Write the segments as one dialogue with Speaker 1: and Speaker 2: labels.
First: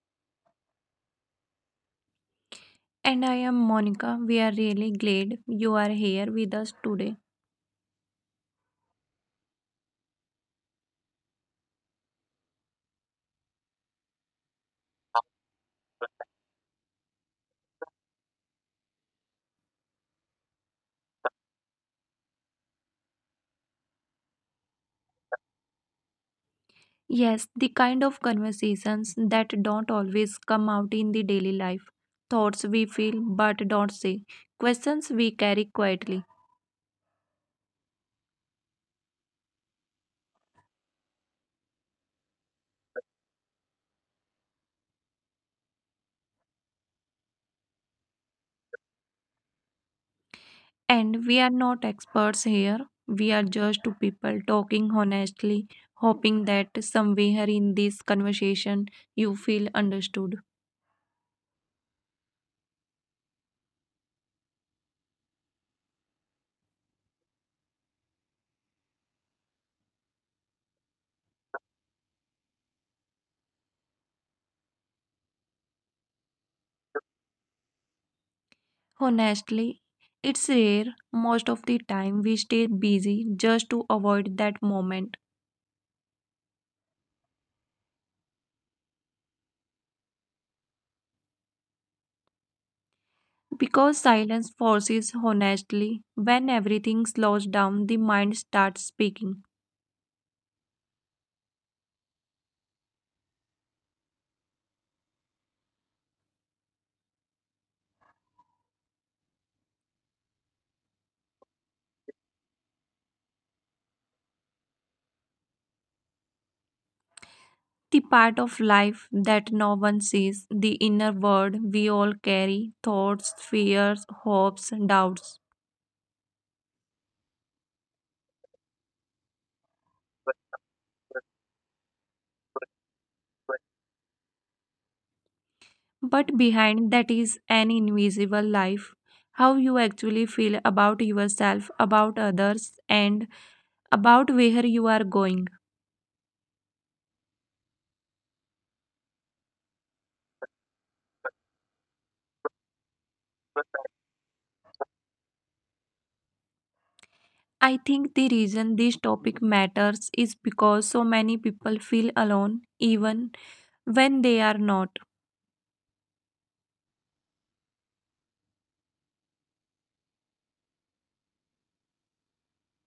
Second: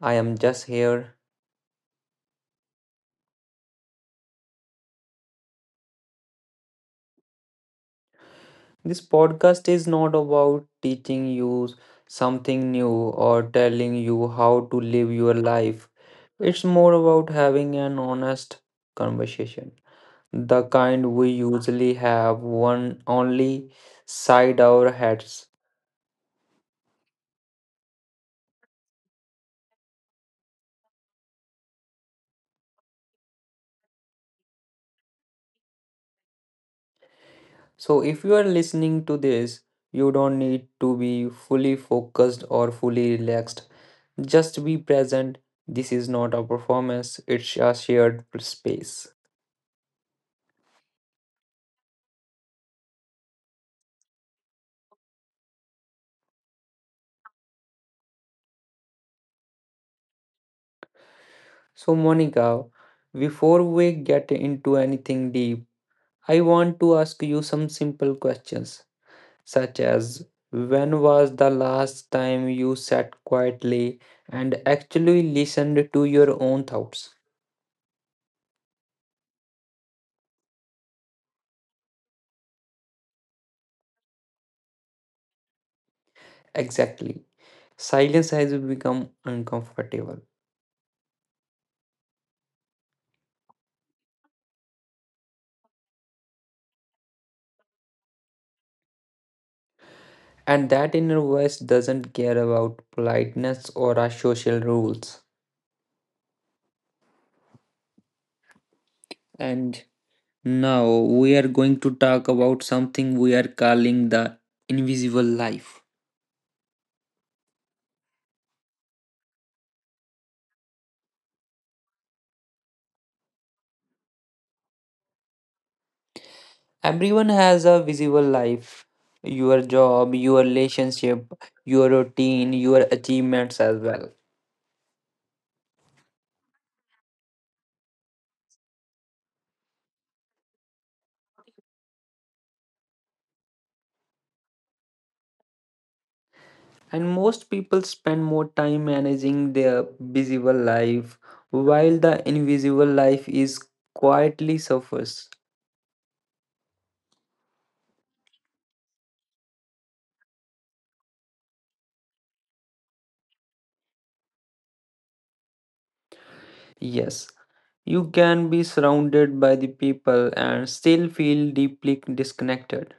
Speaker 1: I am just here.
Speaker 2: And I am Monica. We are really glad you are here with us today.
Speaker 1: This podcast is not about teaching you something new or telling you how to live your life. It's more about having an honest conversation, the kind we usually have one only side our heads.
Speaker 2: Yes, the kind of conversations that don't always come out in the daily life, thoughts we feel but don't say, questions we carry quietly.
Speaker 1: So, if you are listening to this, you don't need to be fully focused or fully relaxed. Just be present. This is not a performance, it's a shared space.
Speaker 2: And we are not experts here. We are just two people talking honestly, hoping that somewhere in this conversation you feel understood.
Speaker 1: So, Monica, before we get into anything deep, I want to ask you some simple questions, such as when was the last time you sat quietly and actually listened to your own thoughts?
Speaker 2: Honestly, it's rare. Most of the time, we stay busy just to avoid that moment.
Speaker 1: Exactly. Silence has become uncomfortable,
Speaker 2: Because silence forces honestly, when everything slows down, the mind starts speaking.
Speaker 1: and that inner voice doesn't care about politeness or our social rules. And Now we are going to talk about something we are calling the invisible life.
Speaker 2: The part of life that no one sees, the inner world we all carry thoughts, fears, hopes, doubts.
Speaker 1: Everyone has a visible life, your job, your relationship, your routine, your achievements as well.
Speaker 2: But behind that is an invisible life. How you actually feel about yourself, about others, and about where you are going.
Speaker 1: And most people spend more time managing their visible life while the invisible life is quietly suffers.
Speaker 2: I think the reason this topic matters is because so many people feel alone, even when they are not,
Speaker 1: Yes, you can be surrounded by the people and still feel deeply disconnected.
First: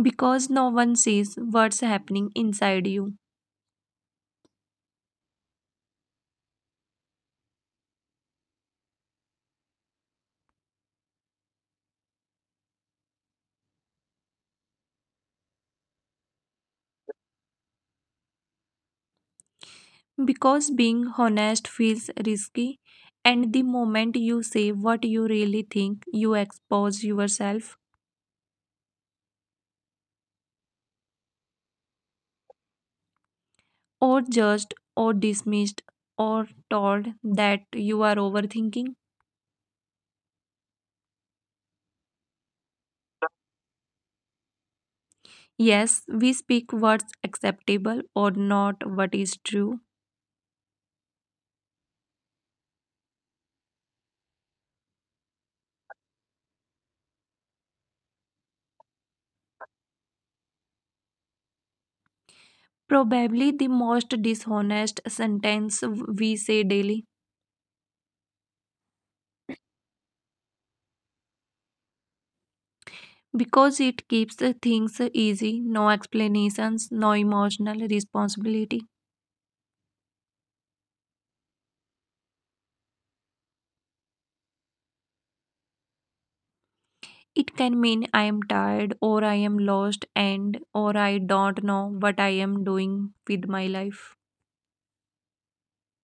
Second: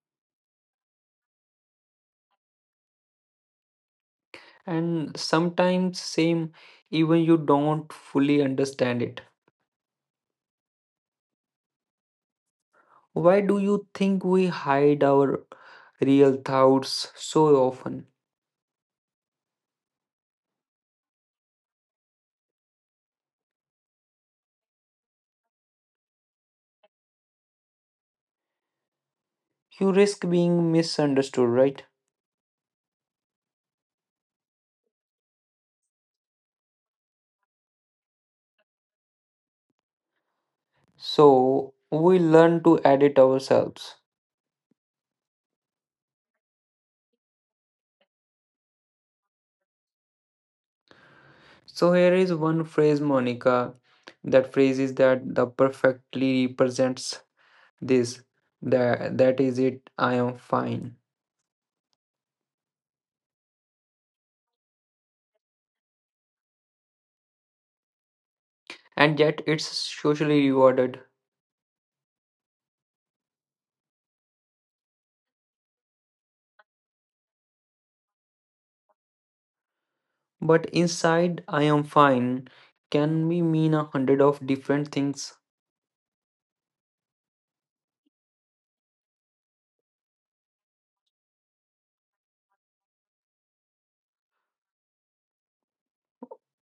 Speaker 2: because no one sees what's happening inside you.
Speaker 1: And sometimes, same, even you don't fully understand it. Why do you think we hide our real thoughts so often?
Speaker 2: Because being honest feels risky, and the moment you say what you really think, you expose yourself,
Speaker 1: You risk being misunderstood, right?
Speaker 2: or judged, or dismissed, or told that you are overthinking.
Speaker 1: So, we learn to edit ourselves.
Speaker 2: Yes, we speak what's acceptable or not what is true.
Speaker 1: So, here is one phrase, Monica. That phrase is that the perfectly represents this. That is it, I am fine.
Speaker 2: Probably the most dishonest sentence we say daily.
Speaker 1: And yet, it's socially rewarded.
Speaker 2: Because it keeps the things easy, no explanations, no emotional responsibility.
Speaker 1: But inside, I am fine can be mean a hundred of different things.
Speaker 2: It can mean I am tired or I am lost and or I don't know what I am doing with my life.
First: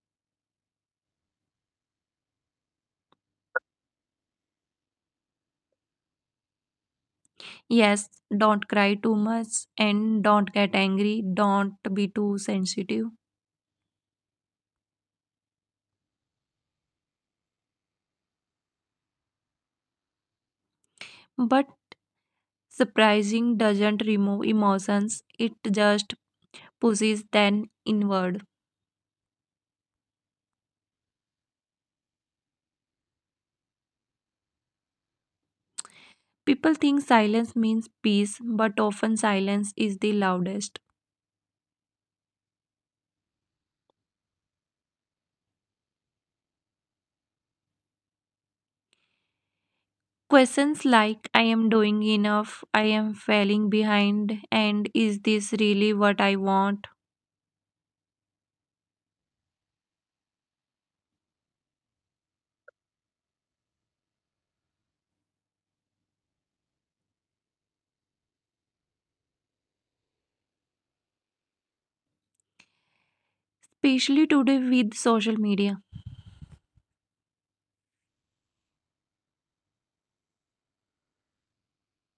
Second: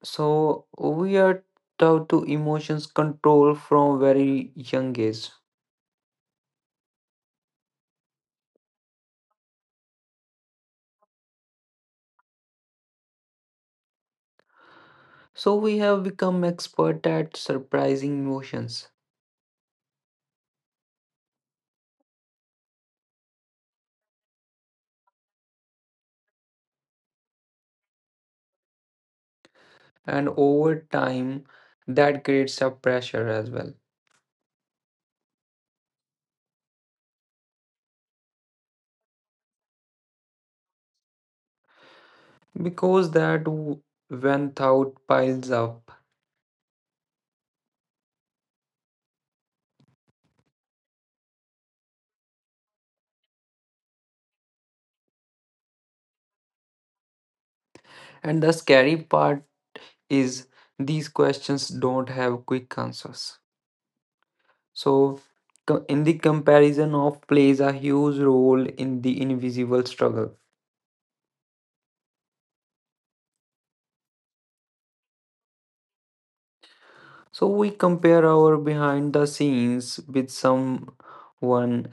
Speaker 1: So we are taught to emotions control from very young age.
Speaker 2: Yes, don't cry too much and don't get angry, don't be too sensitive.
Speaker 1: So we have become expert at surprising emotions,
Speaker 2: But surprising doesn't remove emotions, it just pushes them inward.
Speaker 1: and over time, that creates a pressure as well,
Speaker 2: People think silence means peace, but often silence is the loudest.
Speaker 1: because when thought piles up.
Speaker 2: Questions like I am doing enough, I am falling behind, and is this really what I want?
Speaker 1: And the scary part is, these questions don't have quick answers. So, in the comparison of plays a huge role in the invisible struggle.
Speaker 2: Especially today with social media.
Speaker 1: So, we compare our behind the scenes with someone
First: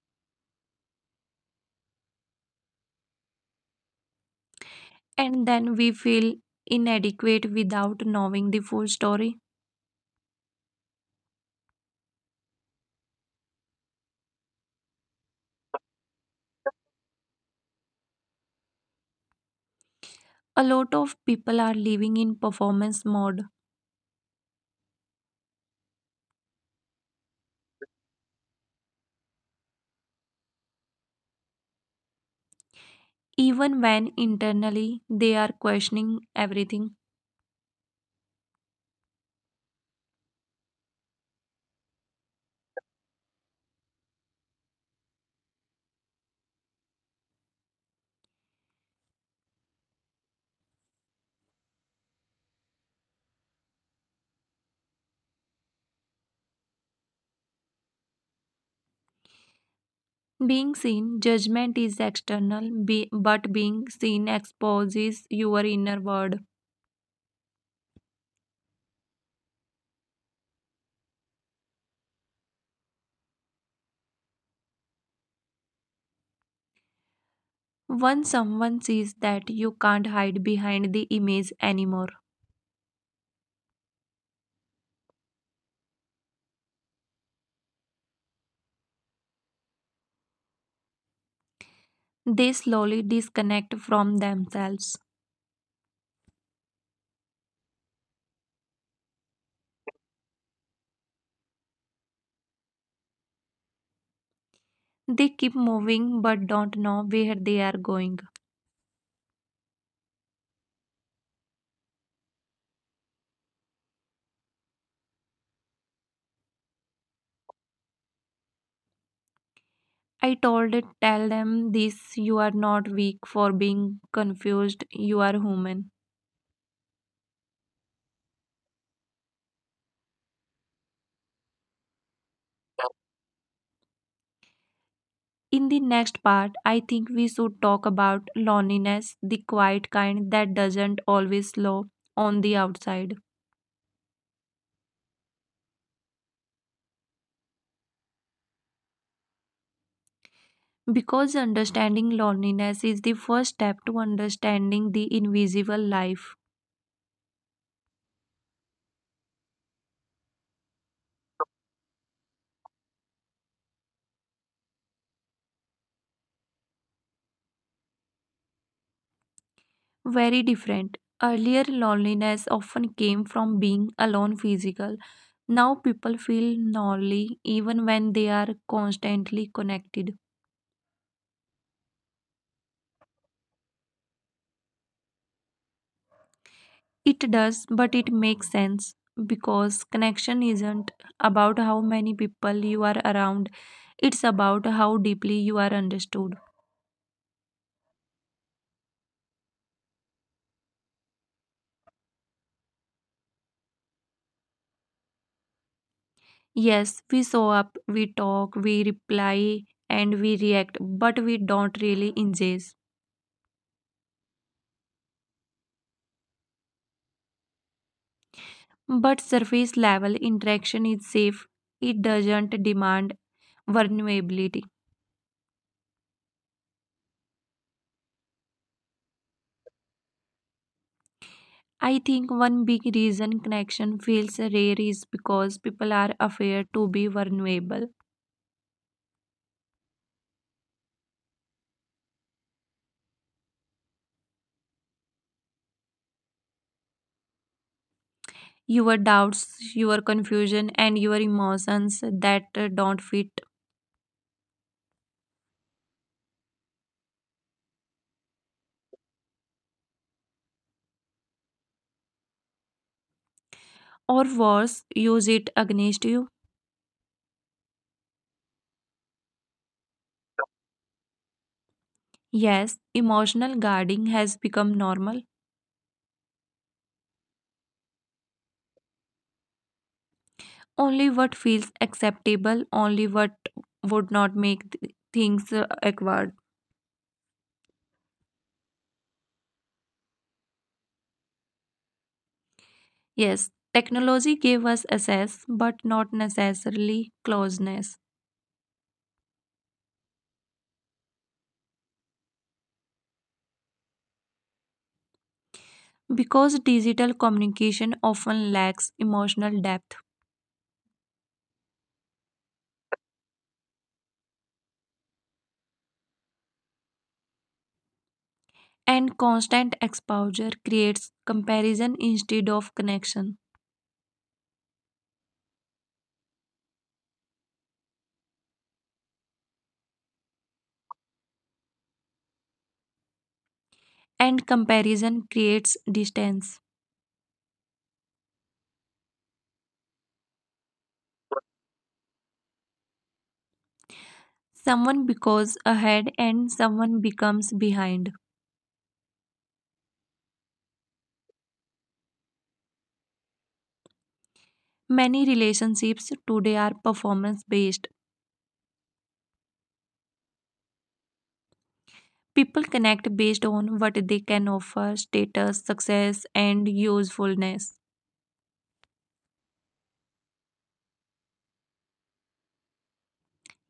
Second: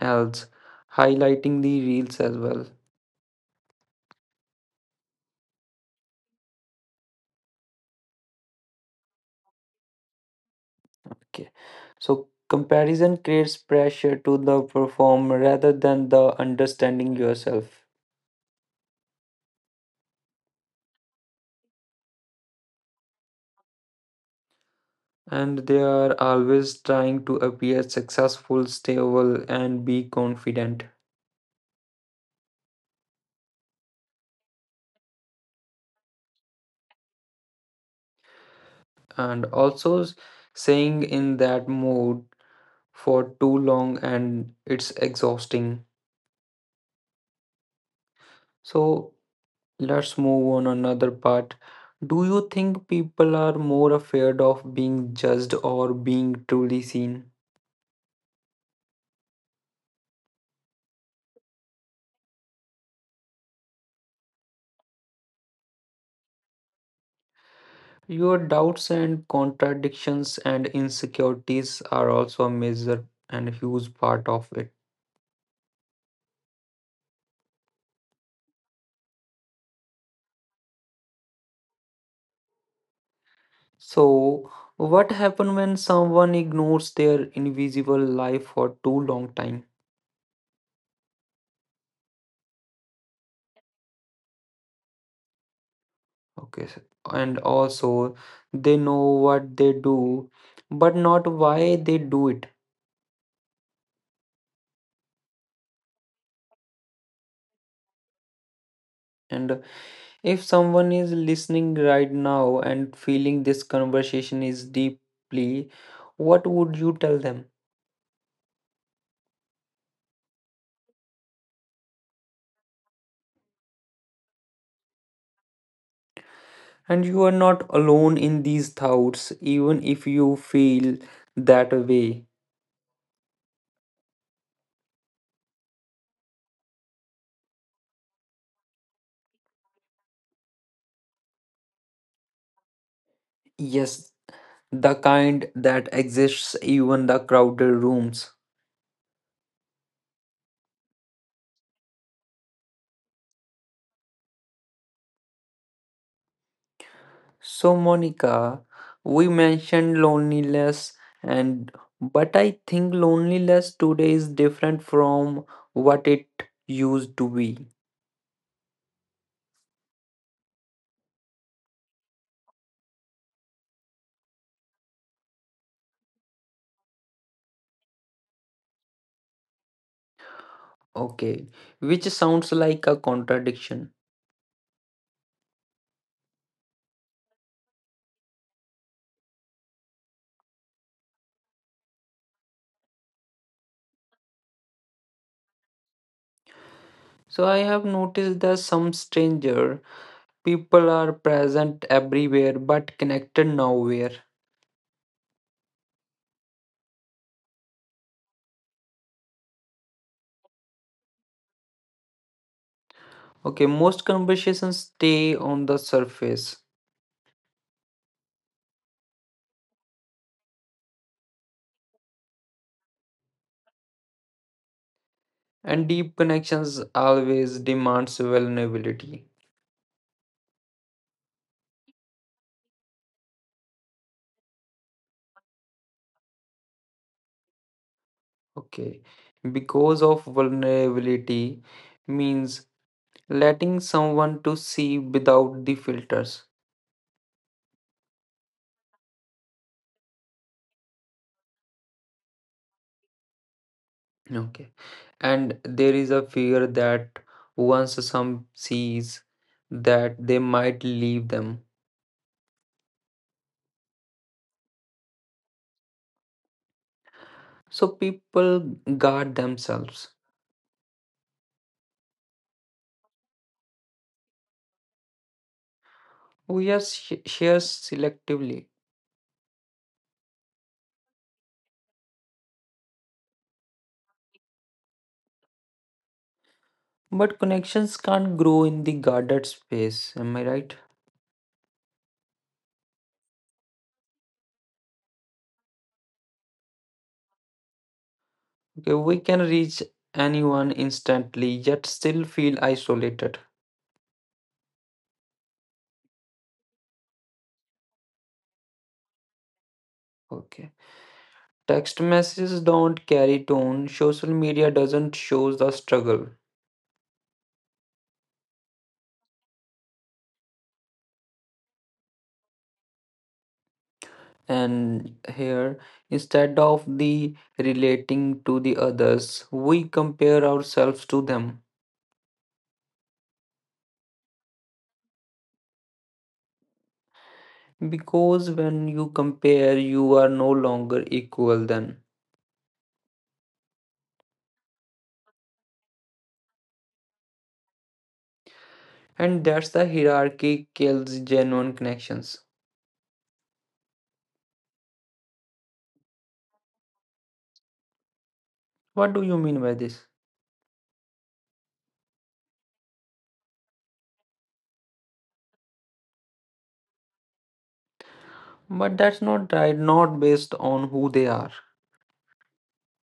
Speaker 1: else, highlighting the reels as well.
Speaker 2: And then we feel inadequate without knowing the full story.
Speaker 1: Okay. So, comparison creates pressure to the perform rather than the understanding yourself.
Speaker 2: A lot of people are living in performance mode,
Speaker 1: And they are always trying to appear successful, stable, and be confident.
Speaker 2: even when internally they are questioning everything.
Speaker 1: And also, saying in that mode for too long and it's exhausting. So let's move on another part. Do you think people are more afraid of being judged or being truly seen?
Speaker 2: Being seen, judgment is external, but being seen exposes your inner world.
Speaker 1: Your doubts and contradictions and insecurities are also a major and huge part of it.
Speaker 2: Once someone sees that you can't hide behind the image anymore,
Speaker 1: So, what happens when someone ignores their invisible life for too long time?
Speaker 2: they slowly disconnect from themselves.
Speaker 1: Okay, so, and also they know what they do, but not why they do it.
Speaker 2: They keep moving but don't know where they are going.
Speaker 1: And if someone is listening right now and feeling this conversation is deeply, what would you tell them?
Speaker 2: I told it, tell them this you are not weak for being confused, you are human.
Speaker 1: And you are not alone in these thoughts, even if you feel that way.
Speaker 2: In the next part, I think we should talk about loneliness, the quiet kind that doesn't always show on the outside.
Speaker 1: Yes, the kind that exists even the crowded rooms.
Speaker 2: Because understanding loneliness is the first step to understanding the invisible life.
Speaker 1: So, Monica, we mentioned loneliness, and but I think loneliness today is different from what it used to be.
Speaker 2: Very different. Earlier, loneliness often came from being alone physical. Now, people feel lonely even when they are constantly connected.
Speaker 1: Okay, which sounds like a contradiction.
Speaker 2: It does, but it makes sense because connection isn't about how many people you are around, it's about how deeply you are understood.
Speaker 1: So, I have noticed that some stranger people are present everywhere but connected nowhere.
Speaker 2: Yes, we show up, we talk, we reply, and we react, but we don't really engage.
Speaker 1: Okay, most conversations stay on the surface,
Speaker 2: But surface level interaction is safe, it doesn't demand vulnerability.
Speaker 1: and deep connections always demands vulnerability.
Speaker 2: I think one big reason connection feels rare is because people are afraid to be vulnerable.
Speaker 1: Okay, because of vulnerability means letting someone to see without the filters.
Speaker 2: Your doubts, your confusion, and your emotions that don't fit,
Speaker 1: Okay, and there is a fear that once some sees that they might leave them.
Speaker 2: or worse, use it against you.
Speaker 1: So people guard themselves.
Speaker 2: Yes, emotional guarding has become normal.
Speaker 1: We are share selectively,
Speaker 2: Only what feels acceptable, only what would not make things awkward.
Speaker 1: but connections can't grow in the guarded space. Am I right?
Speaker 2: Yes, technology gave us access, but not necessarily closeness.
Speaker 1: Okay, we can reach anyone instantly, yet still feel isolated.
Speaker 2: Because digital communication often lacks emotional depth,
Speaker 1: Okay. Text messages don't carry tone. Social media doesn't show the struggle.
Speaker 2: and constant exposure creates comparison instead of connection,
Speaker 1: And here, instead of the relating to the others, we compare ourselves to them.
Speaker 2: and comparison creates distance.
Speaker 1: Because when you compare, you are no longer equal then.
Speaker 2: Someone becomes ahead, and someone becomes behind.
Speaker 1: And that's the hierarchy kills genuine connections.
Speaker 2: Many relationships today are performance based.
Speaker 1: What do you mean by this?
Speaker 2: People connect based on what they can offer, status, success, and usefulness.
Speaker 1: But that's not right, not based on who they are.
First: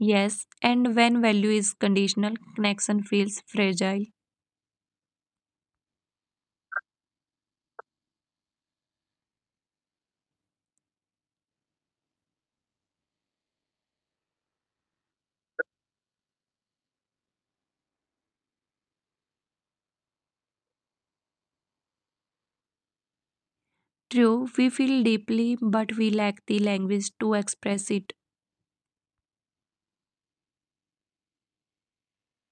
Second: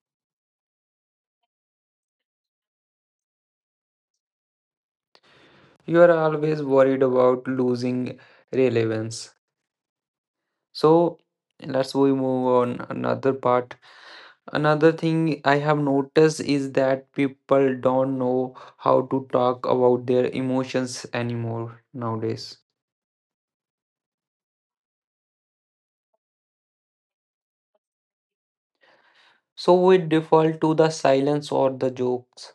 Speaker 2: Yes, and when value is conditional, connection feels fragile.
Speaker 1: You are always worried about losing relevance. So let's we move on another part. Another thing I have noticed is that people don't know how to talk about their emotions anymore nowadays.
Speaker 2: True, we feel deeply, but we lack the language to express it,
Speaker 1: So we default to the silence or the jokes,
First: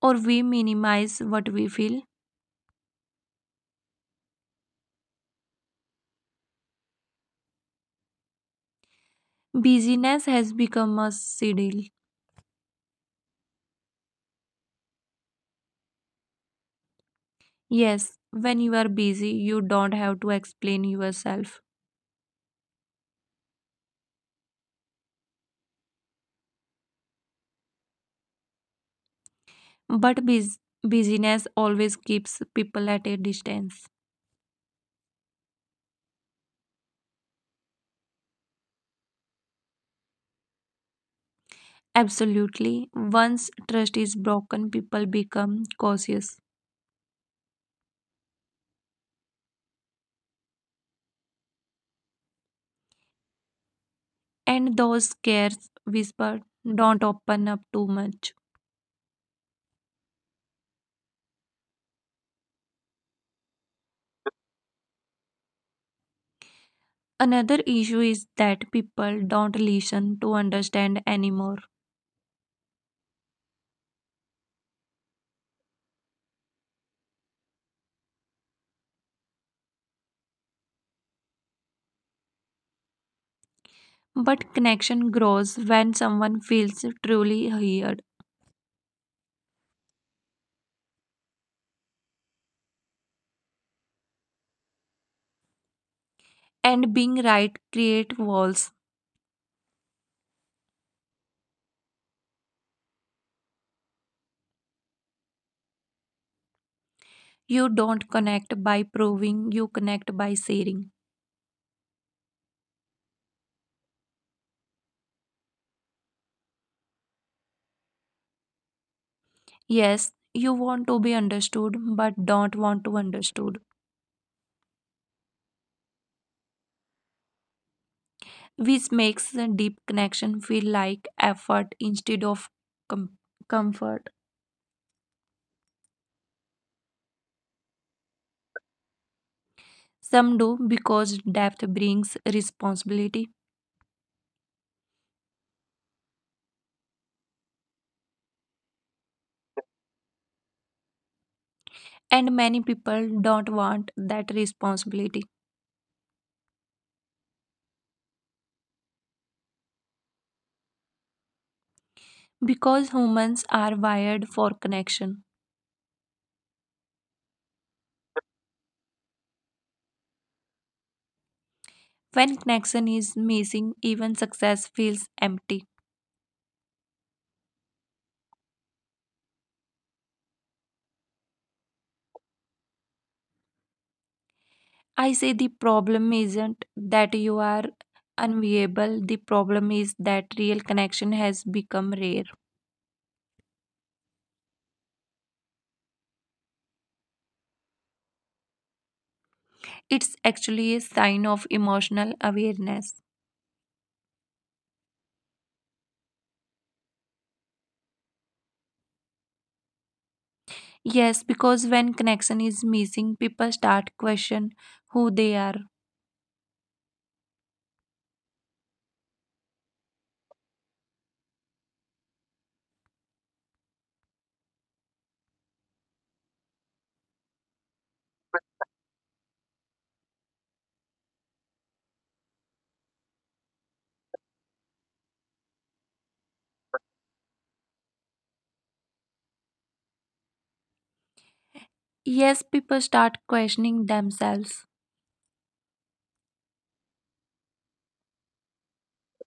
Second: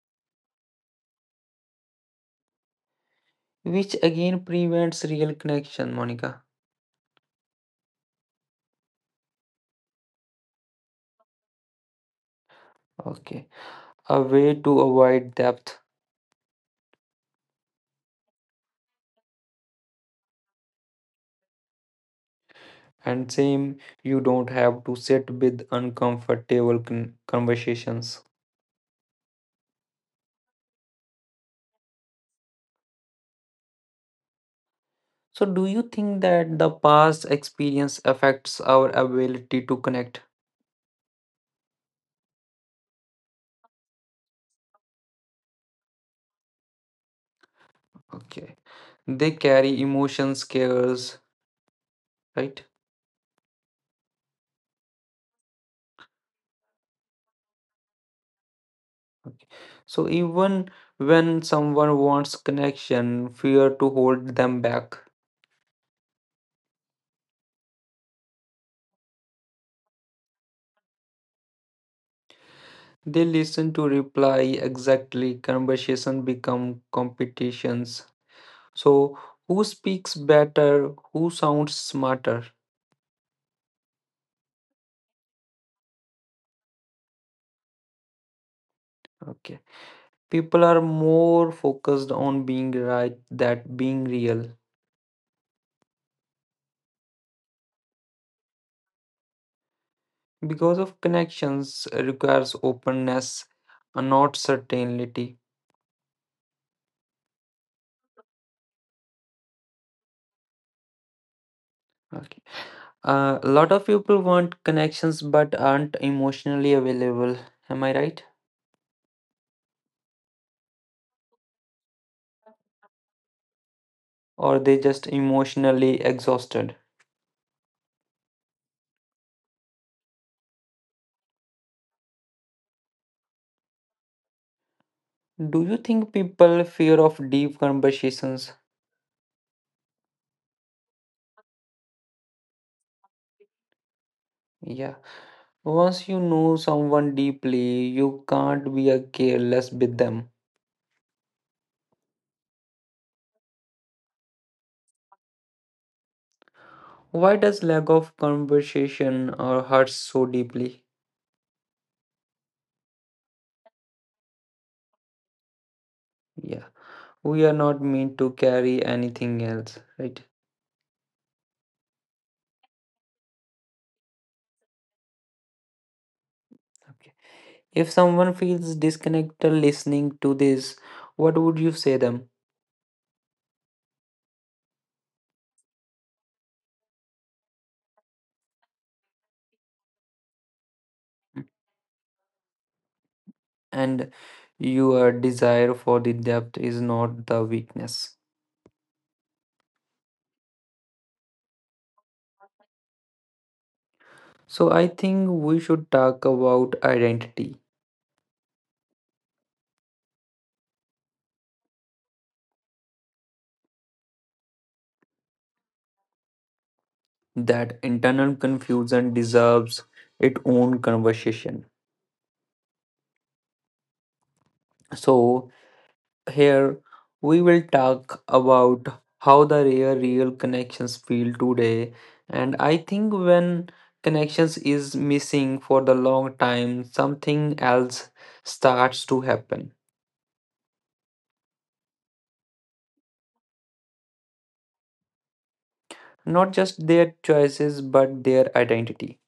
Speaker 2: or we minimize what we feel.
Speaker 1: which again prevents real connection, Monica.
Speaker 2: Busyness has become a shield.
Speaker 1: Okay. A way to avoid depth.
Speaker 2: Yes, when you are busy, you don't have to explain yourself.
Speaker 1: And same, you don't have to sit with uncomfortable conversations.
Speaker 2: But busyness always keeps people at a distance.
Speaker 1: So, do you think that the past experience affects our ability to connect?
Speaker 2: Absolutely. Once trust is broken, people become cautious.
Speaker 1: Okay. They carry emotions, cares, right?
Speaker 2: And those scares whisper, don't open up too much.
Speaker 1: Okay. So, even when someone wants connection, fear to hold them back.
Speaker 2: Another issue is that people don't listen to understand anymore.
Speaker 1: They listen to reply exactly, conversation become competitions. So, who speaks better, who sounds smarter?
Speaker 2: But connection grows when someone feels truly heard.
Speaker 1: Okay. People are more focused on being right that being real.
Speaker 2: And being right create walls.
Speaker 1: Because of connections requires openness, not certainty.
Speaker 2: You don't connect by proving, you connect by sharing.
Speaker 1: Okay. A lot of people want connections but aren't emotionally available, am I right?
Speaker 2: Yes, you want to be understood, but don't want to understood.
Speaker 1: Or they just emotionally exhausted.
Speaker 2: Which makes the deep connection feel like effort instead of com- comfort.
Speaker 1: Do you think people fear of deep conversations?
Speaker 2: Some do because depth brings responsibility,
Speaker 1: Yeah, once you know someone deeply you can't be a careless with them.
Speaker 2: and many people don't want that responsibility
Speaker 1: Why does lack of conversation or hurt so deeply?
Speaker 2: because humans are wired for connection.
Speaker 1: Yeah. We are not meant to carry anything else, right?
Speaker 2: When connection is missing, even success feels empty.
Speaker 1: Okay. If someone feels disconnected listening to this, what would you say them?
Speaker 2: I say the problem isn't that you are unviable, the problem is that real connection has become rare.
Speaker 1: And your desire for the depth is not the weakness.
Speaker 2: It's actually a sign of emotional awareness.
Speaker 1: So I think we should talk about identity.
Speaker 2: Yes, because when connection is missing, people start question who they are.
Speaker 1: That internal confusion deserves its own conversation. So here we will talk about how the rare real connections feel today. And I think when connections is missing for the long time, something else starts to happen.
Speaker 2: Yes, people start questioning themselves.
Speaker 1: Not just their choices, but their identity.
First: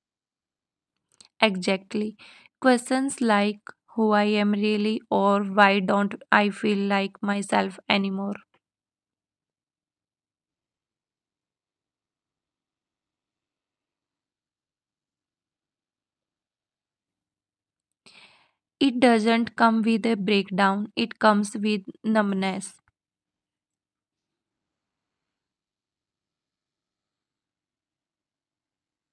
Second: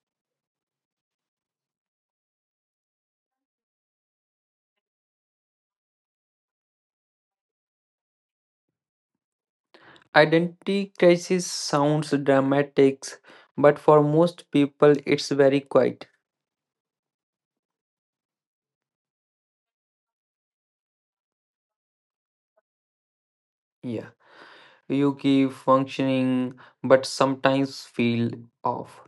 Speaker 2: Exactly. Questions like who I am really or why don't I feel like myself anymore.
Speaker 1: Identity crisis sounds dramatic, but for most people, it's very quiet.
Speaker 2: It doesn't come with a breakdown, it comes with numbness.
Speaker 1: Yeah, you keep functioning, but sometimes feel off.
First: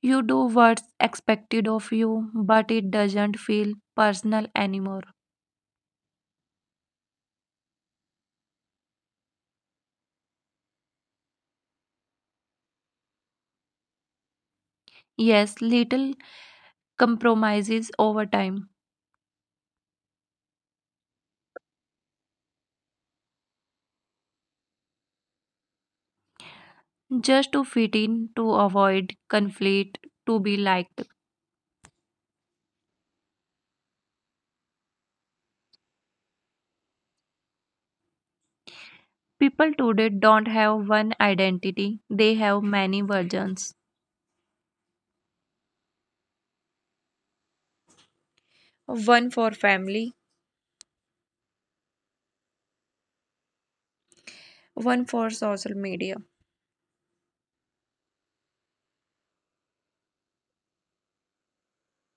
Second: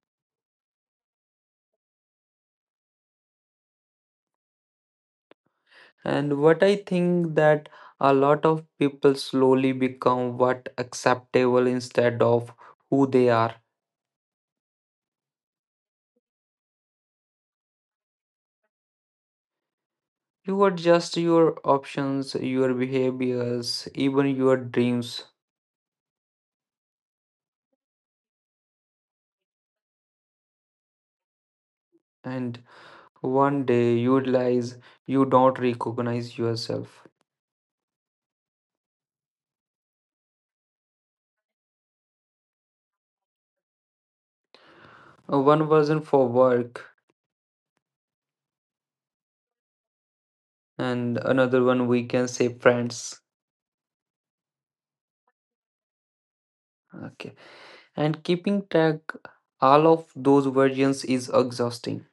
Speaker 2: You do what's expected of you, but it doesn't feel personal anymore.
Speaker 1: And what I think that a lot of people slowly become what acceptable instead of who they are.
Speaker 2: Yes, little compromises over time
Speaker 1: You adjust your options, your behaviors, even your dreams,
Speaker 2: just to fit in, to avoid conflict, to be liked.
Speaker 1: and one day you realize you don't recognize yourself.
Speaker 2: People today don't have one identity, they have many versions.
Speaker 1: One version for work,
Speaker 2: One for family,
Speaker 1: and another one we can say friends.
Speaker 2: one for social media.
Speaker 1: Okay, and keeping track all of those versions is exhausting.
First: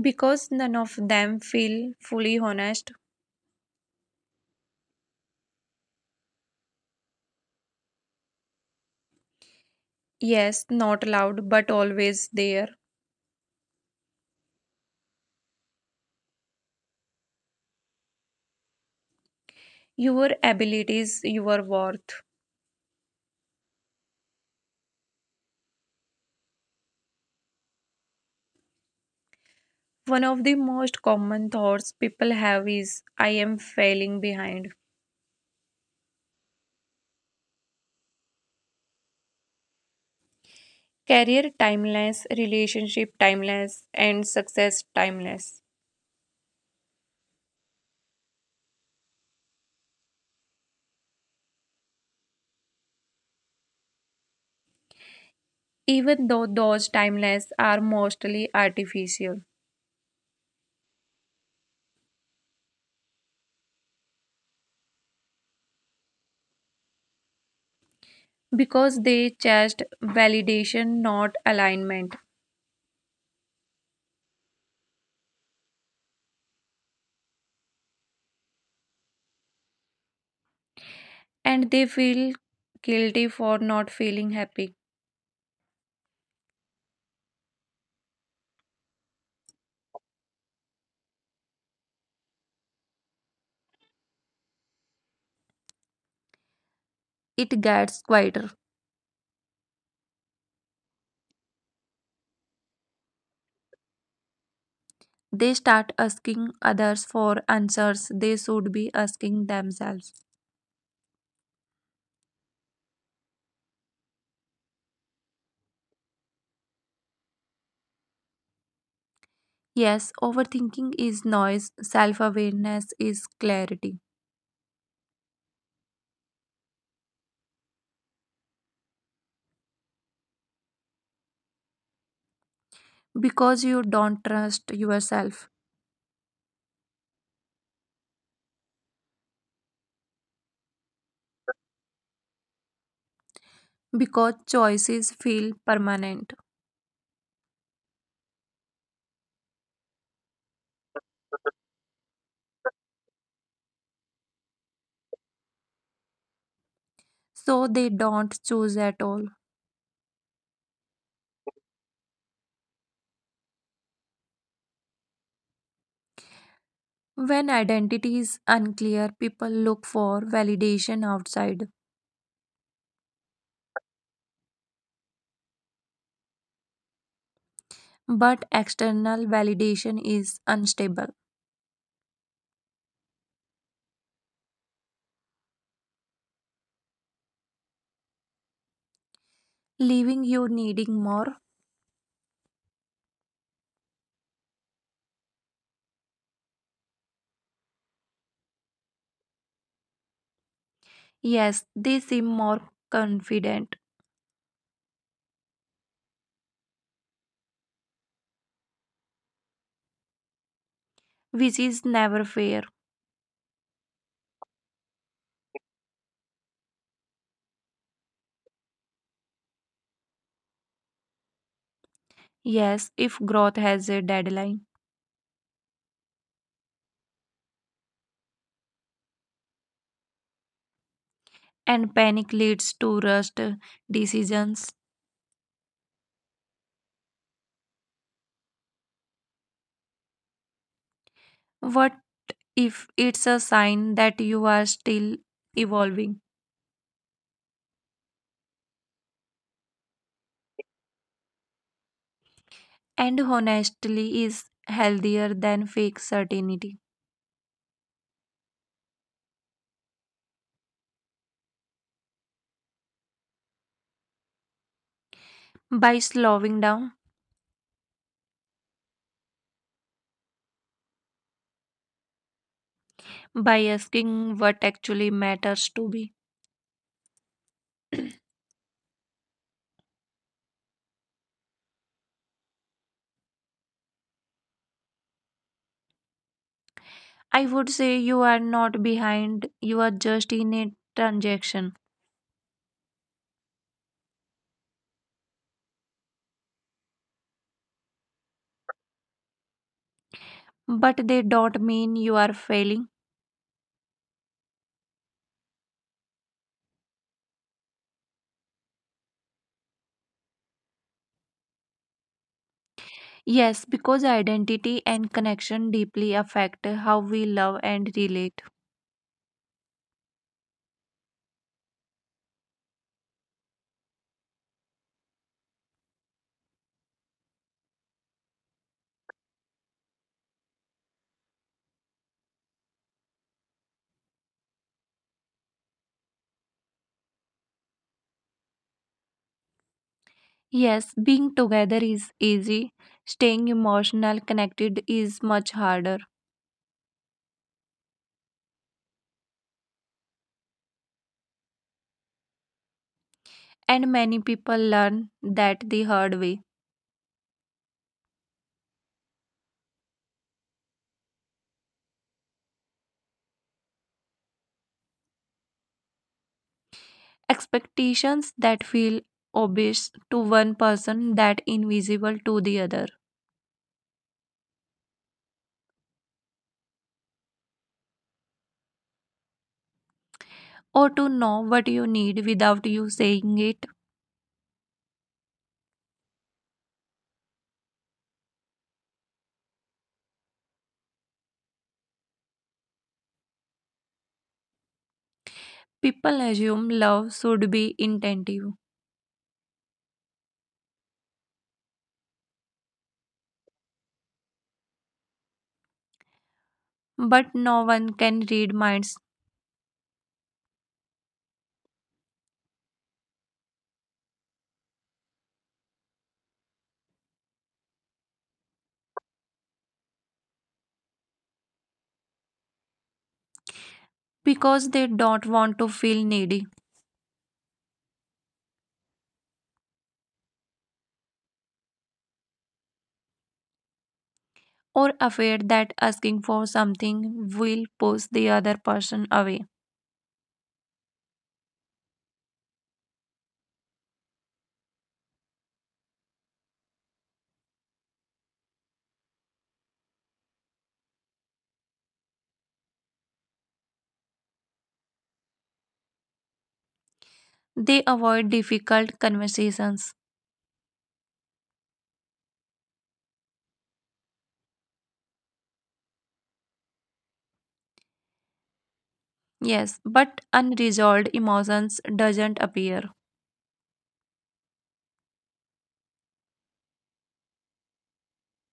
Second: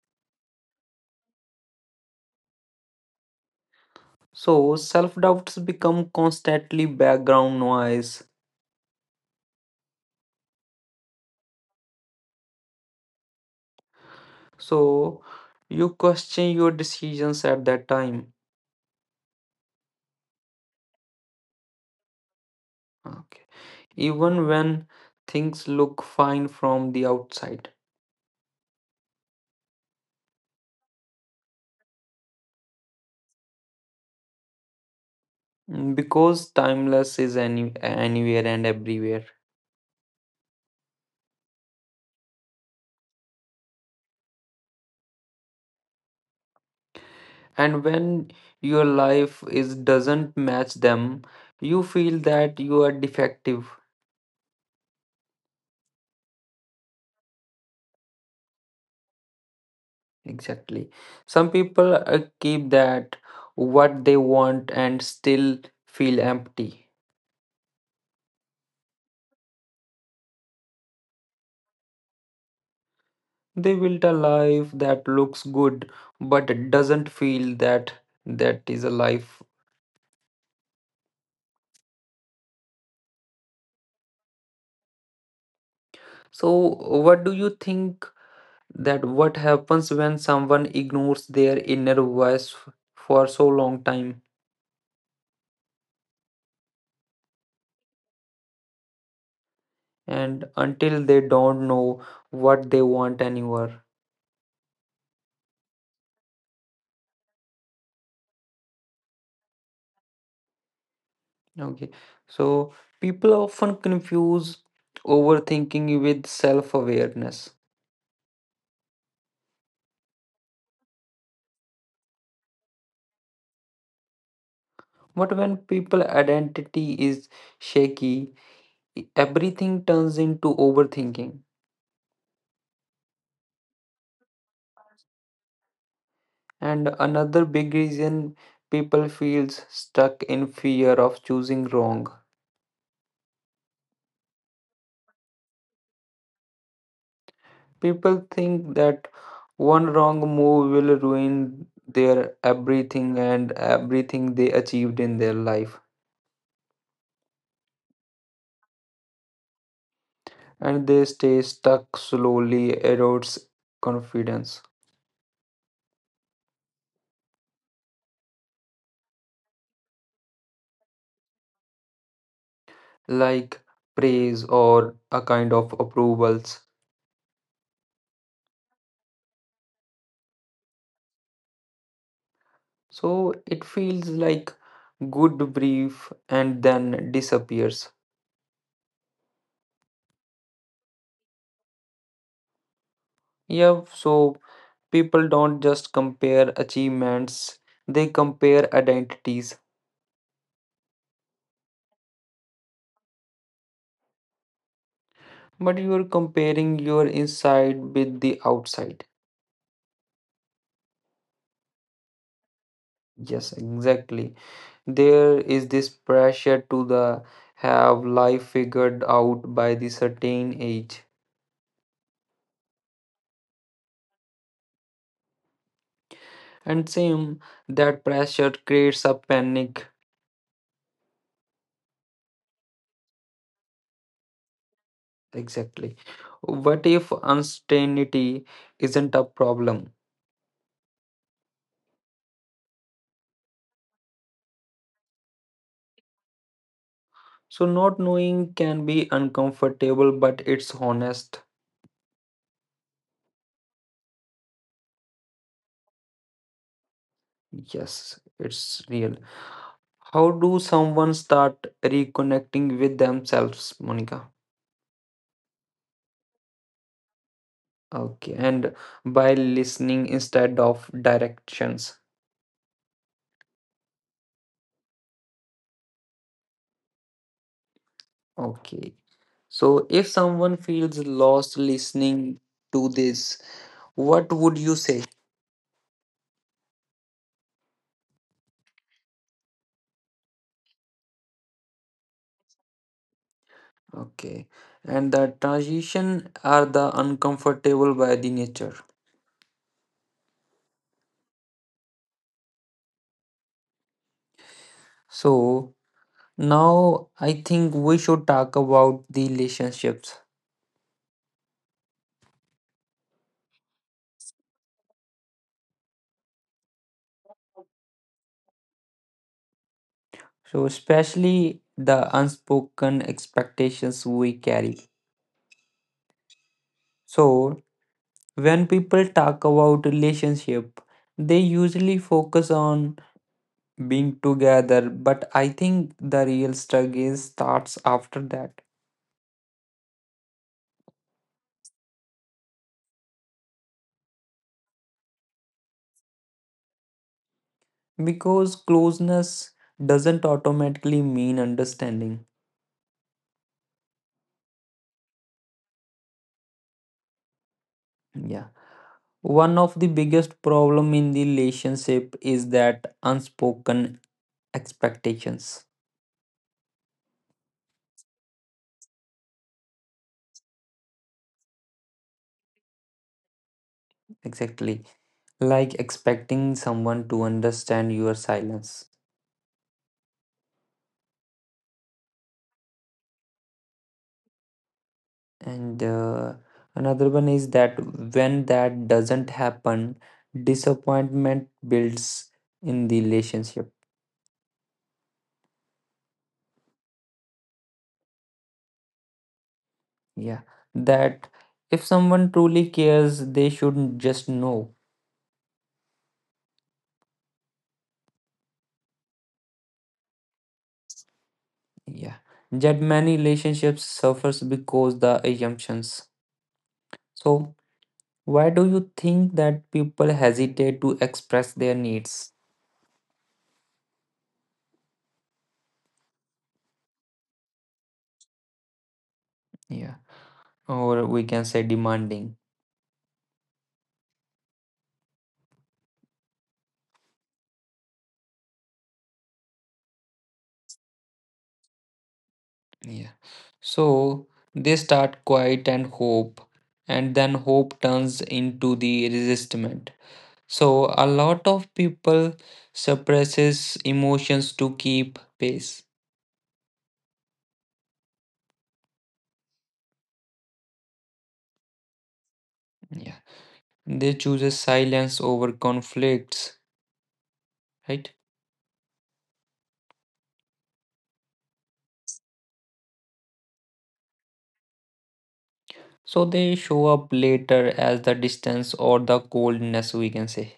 Speaker 2: Because none of them feel fully honest.
Speaker 1: So self doubts become constantly background noise.
Speaker 2: Yes, not loud, but always there.
Speaker 1: So you question your decisions at that time.
Speaker 2: Your abilities, your worth.
Speaker 1: Okay. Even when things look fine from the outside.
Speaker 2: One of the most common thoughts people have is I am failing behind.
Speaker 1: Mm. Because timeless is any anywhere and everywhere.
Speaker 2: Career timeless, relationship timeless, and success timeless.
Speaker 1: And when your life is doesn't match them, you feel that you are defective.
Speaker 2: Even though those timeless are mostly artificial
Speaker 1: Exactly. Some people keep that what they want and still feel empty.
Speaker 2: because they chased validation, not alignment,
Speaker 1: They built a life that looks good but it doesn't feel that that is a life.
Speaker 2: and they feel guilty for not feeling happy.
Speaker 1: So what do you think that what happens when someone ignores their inner voice for so long time
Speaker 2: It gets quieter.
Speaker 1: and until they don't know what they want anymore?
Speaker 2: They start asking others for answers they should be asking themselves.
Speaker 1: Okay. So people often confuse overthinking with self-awareness.
Speaker 2: Yes, overthinking is noise, self awareness is clarity
Speaker 1: But when people identity is shaky, everything turns into overthinking.
Speaker 2: because you don't trust yourself
Speaker 1: And another big reason people feels stuck in fear of choosing wrong.
Speaker 2: because choices feel permanent,
Speaker 1: People think that one wrong move will ruin their everything and everything they achieved in their life.
Speaker 2: so they don't choose at all.
Speaker 1: And they stay stuck slowly erodes confidence,
Speaker 2: When identity is unclear, people look for validation outside,
Speaker 1: like praise or a kind of approvals.
Speaker 2: but external validation is unstable,
Speaker 1: So it feels like good brief and then disappears.
Speaker 2: leaving you needing more.
Speaker 1: Yeah, so people don't just compare achievements, they compare identities.
Speaker 2: Yes, they seem more confident,
Speaker 1: But you're comparing your inside with the outside.
Speaker 2: which is never fair.
Speaker 1: Yes, exactly. There is this pressure to the have life figured out by the certain age.
Speaker 2: Yes, if growth has a deadline
Speaker 1: And same, that pressure creates a panic.
Speaker 2: and panic leads to rushed decisions,
Speaker 1: Exactly. What if uncertainty isn't a problem?
Speaker 2: what if it's a sign that you are still evolving?
Speaker 1: So not knowing can be uncomfortable, but it's honest.
Speaker 2: And honestly is healthier than fake certainty.
Speaker 1: Yes, it's real. How do someone start reconnecting with themselves, Monica?
Speaker 2: By slowing down,
Speaker 1: Okay, and by listening instead of directions.
Speaker 2: by asking what actually matters to be.
Speaker 1: Okay. So if someone feels lost listening to this, what would you say?
Speaker 2: I would say you are not behind, you are just in a transaction.
Speaker 1: Okay. And the transition are the uncomfortable by the nature.
Speaker 2: But they don't mean you are failing.
Speaker 1: So now I think we should talk about the relationships.
Speaker 2: Yes, because identity and connection deeply affect how we love and relate.
Speaker 1: So especially the unspoken expectations we carry. So when people talk about relationship, they usually focus on being together, but I think the real struggle starts after that
Speaker 2: Yes, being together is easy, staying emotional connected is much harder.
Speaker 1: because closeness doesn't automatically mean understanding.
Speaker 2: And many people learn that the hard way.
Speaker 1: Yeah. One of the biggest problem in the relationship is that unspoken expectations,
Speaker 2: Expectations that feel obvious to one person that invisible to the other,
Speaker 1: exactly, like expecting someone to understand your silence.
Speaker 2: or to know what you need without you saying it.
Speaker 1: And another one is that when that doesn't happen, disappointment builds in the relationship.
Speaker 2: People assume love should be intentive,
Speaker 1: Yeah. That if someone truly cares, they shouldn't just know.
Speaker 2: but no one can read minds
Speaker 1: Yeah. That many relationships suffers because the assumptions. So why do you think that people hesitate to express their needs?
Speaker 2: because they don't want to feel needy
Speaker 1: Yeah. Or we can say demanding.
Speaker 2: or afraid that asking for something will push the other person away.
Speaker 1: Yeah. So they start quiet and hope, and then hope turns into the resistment. So a lot of people suppresses emotions to keep pace.
Speaker 2: They avoid difficult conversations.
Speaker 1: Yeah. They chooses silence over conflicts, right?
Speaker 2: Yes, but unresolved emotions doesn't appear.
Speaker 1: So they show up later as the distance or the coldness we can say.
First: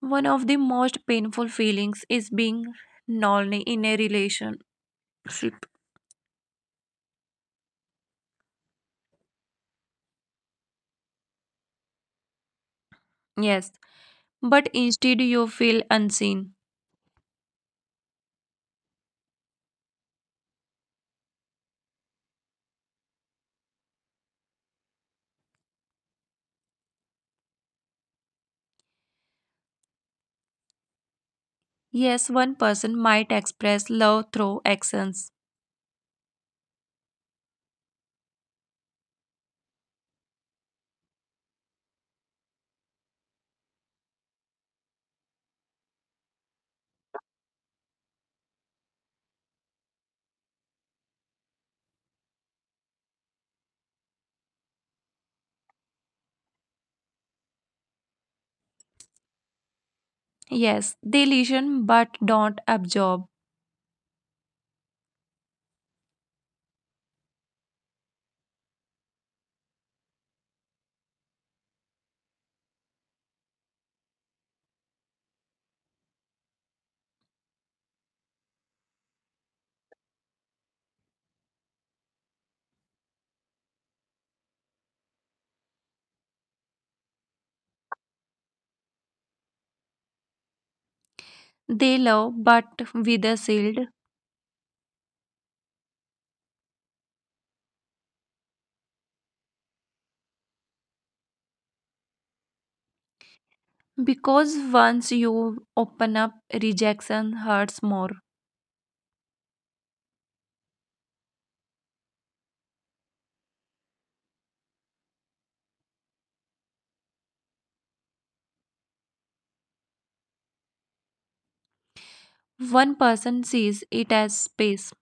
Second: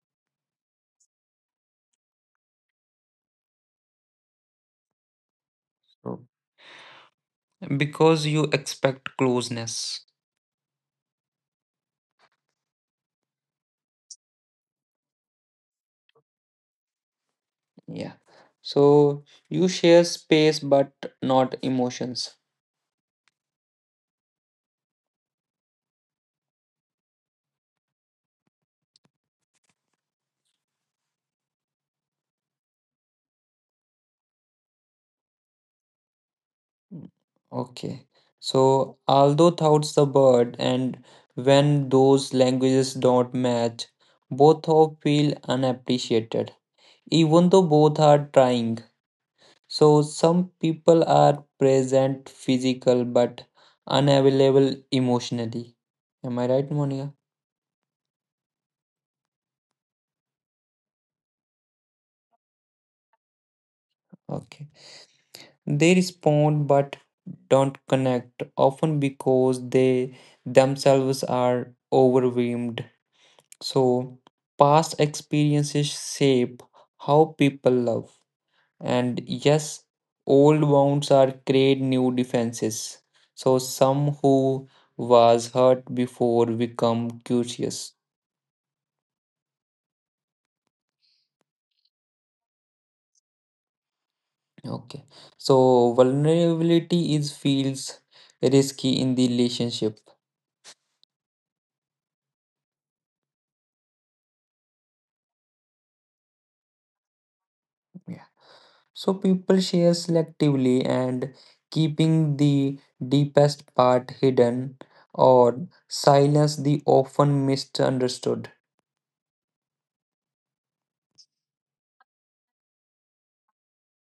Speaker 2: One of the most painful feelings is being lonely in a relationship.
Speaker 1: So because you expect closeness.
Speaker 2: Yes, but instead you feel unseen.
Speaker 1: Yeah. So you share space but not emotions.
Speaker 2: Yes, one person might express love through actions.
Speaker 1: Mm. Okay. So, although thoughts the bird, and when those languages don't match, both of feel unappreciated, even though both are trying. So, some people are present physical but unavailable emotionally. Am I right, Monica?
Speaker 2: Yes, they listen but don't absorb.
Speaker 1: Okay. They respond but don't connect, often because they themselves are overwhelmed. So, past experiences shape how people love. And yes, old wounds are create new defenses. So, some who was hurt before become curious.
Speaker 2: They love but with a shield
Speaker 1: Okay. So, vulnerability is feels risky in the relationship.
Speaker 2: because once you open up, rejection hurts more.
Speaker 1: Yeah. So, people share selectively and keeping the deepest part hidden or silence the often misunderstood.
Speaker 2: One person sees it as space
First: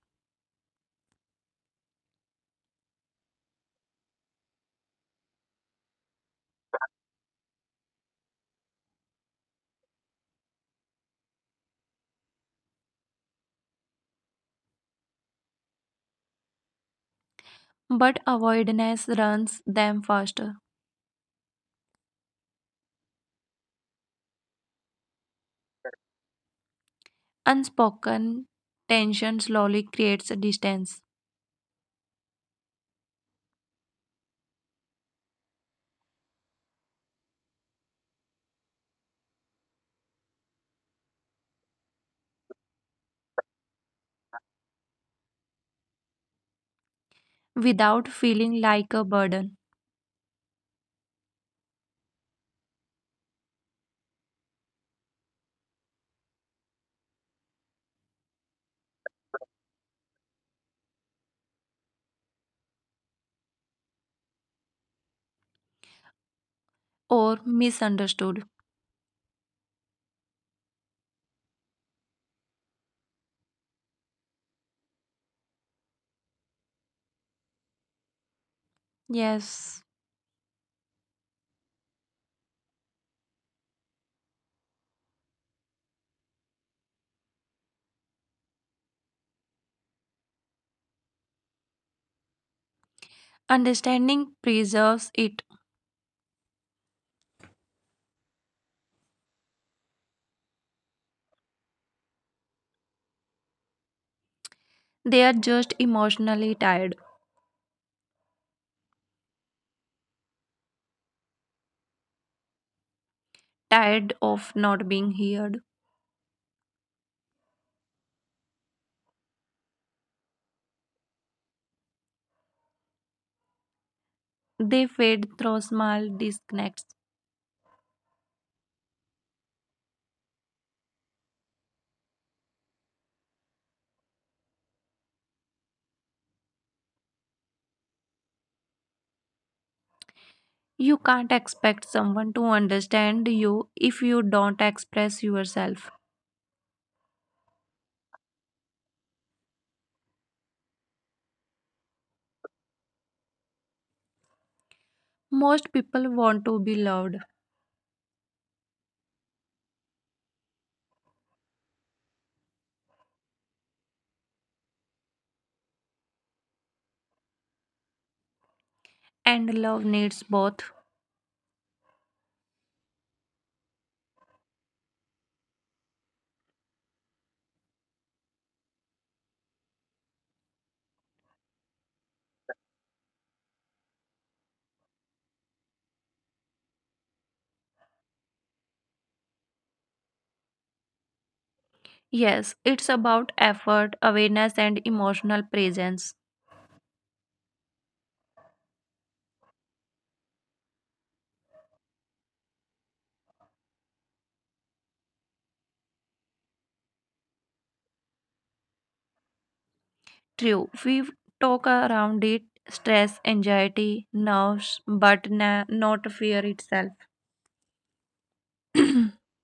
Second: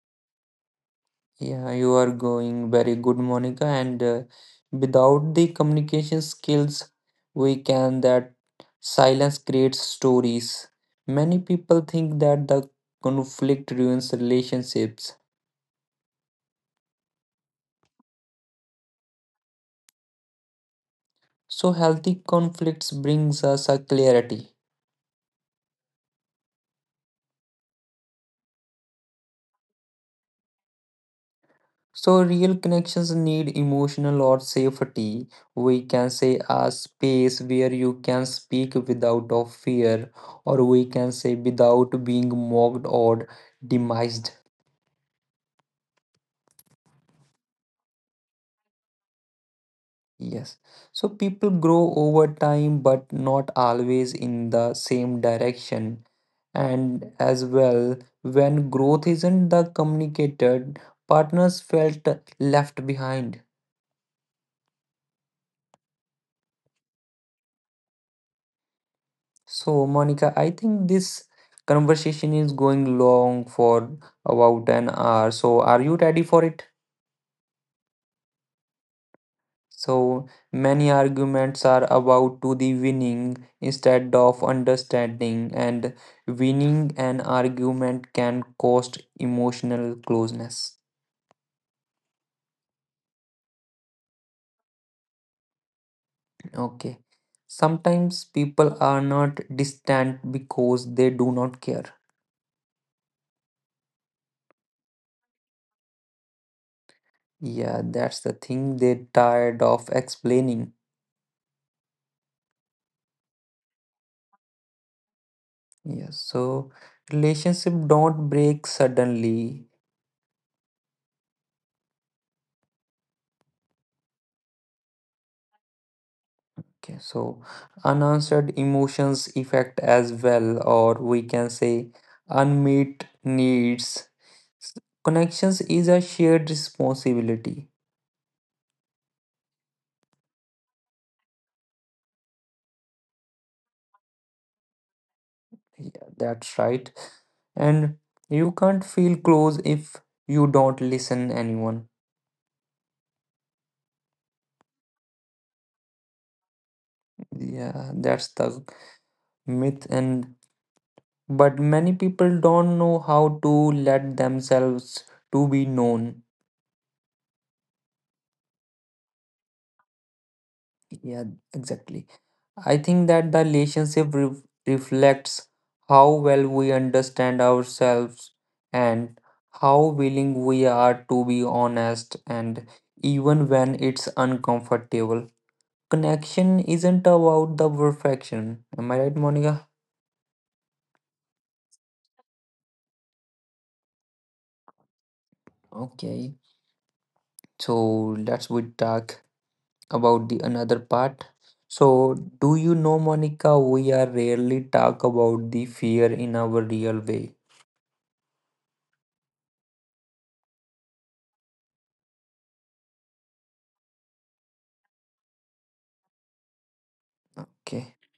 Speaker 1: Yeah, you are going very good, Monica. And without the communication skills, we can that silence creates stories. Many people think that the conflict ruins relationships.
Speaker 2: but avoidance runs them faster.
Speaker 1: So healthy conflicts brings us a clarity.
Speaker 2: Unspoken tension slowly creates a distance
Speaker 1: So real connections need emotional or safety. We can say a space where you can speak without of fear, or we can say without being mocked or demised.
Speaker 2: without feeling like a burden
Speaker 1: Yes. So people grow over time, but not always in the same direction. And as well, when growth isn't the communicated, partners felt left behind.
Speaker 2: or misunderstood.
Speaker 1: So, Monica, I think this conversation is going long for about an hour. So, are you ready for it?
Speaker 2: Yes,
Speaker 1: So many arguments are about to the winning instead of understanding, and winning an argument can cost emotional closeness.
Speaker 2: understanding preserves it.
Speaker 1: Okay. Sometimes people are not distant because they do not care.
Speaker 2: They are just emotionally tired,
Speaker 1: Yeah, that's the thing they're tired of explaining.
Speaker 2: tired of not being heard.
Speaker 1: Yeah, so relationship don't break suddenly.
Speaker 2: They fade through small disconnects.
Speaker 1: Okay, so unanswered emotions effect as well, or we can say unmet needs. S- Connections is a shared responsibility.
Speaker 2: You can't expect someone to understand you if you don't express yourself.
Speaker 1: Yeah, that's right. And you can't feel close if you don't listen anyone.
Speaker 2: Most people want to be loved,
Speaker 1: Yeah, that's the myth and but many people don't know how to let themselves to be known.
Speaker 2: and love needs both.
Speaker 1: Yeah, exactly. I think that the reflects how well we understand ourselves and how willing we are to be honest and even when it's uncomfortable. Connection isn't about the perfection. Am I right, Monica?
Speaker 2: Yes, it's about effort, awareness, and emotional presence.
Speaker 1: Okay. So let's we talk about the another part. So do you know Monica we are rarely talk about the fear in our real way.
Speaker 2: True, we talk around it stress, anxiety, nerves, but not fear itself.
Speaker 1: Okay.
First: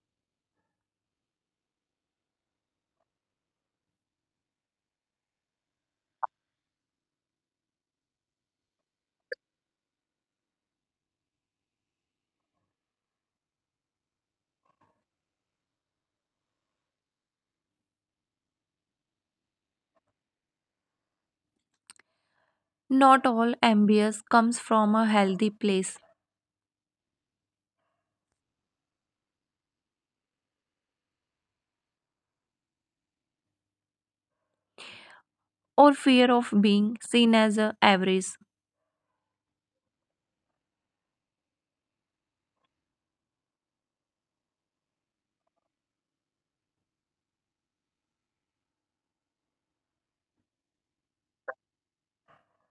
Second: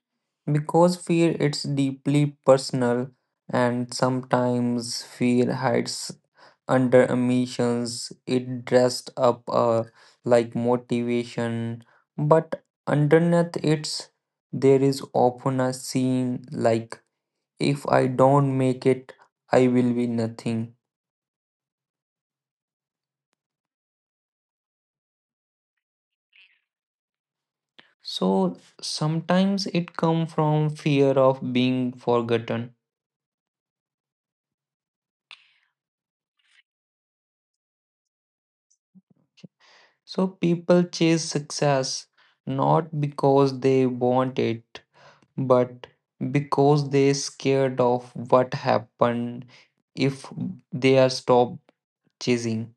Speaker 1: Because fear it's deeply personal and sometimes fear hides under emotions. It dressed up like motivation, but underneath it's there is often a scene like if I don't make it, I will be nothing.
Speaker 2: Not all ambience comes from a healthy place
Speaker 1: So sometimes it come from fear of being forgotten.
Speaker 2: or fear of being seen as a average.
Speaker 1: So people chase success not because they want it but because they scared of what happened if they are stopped chasing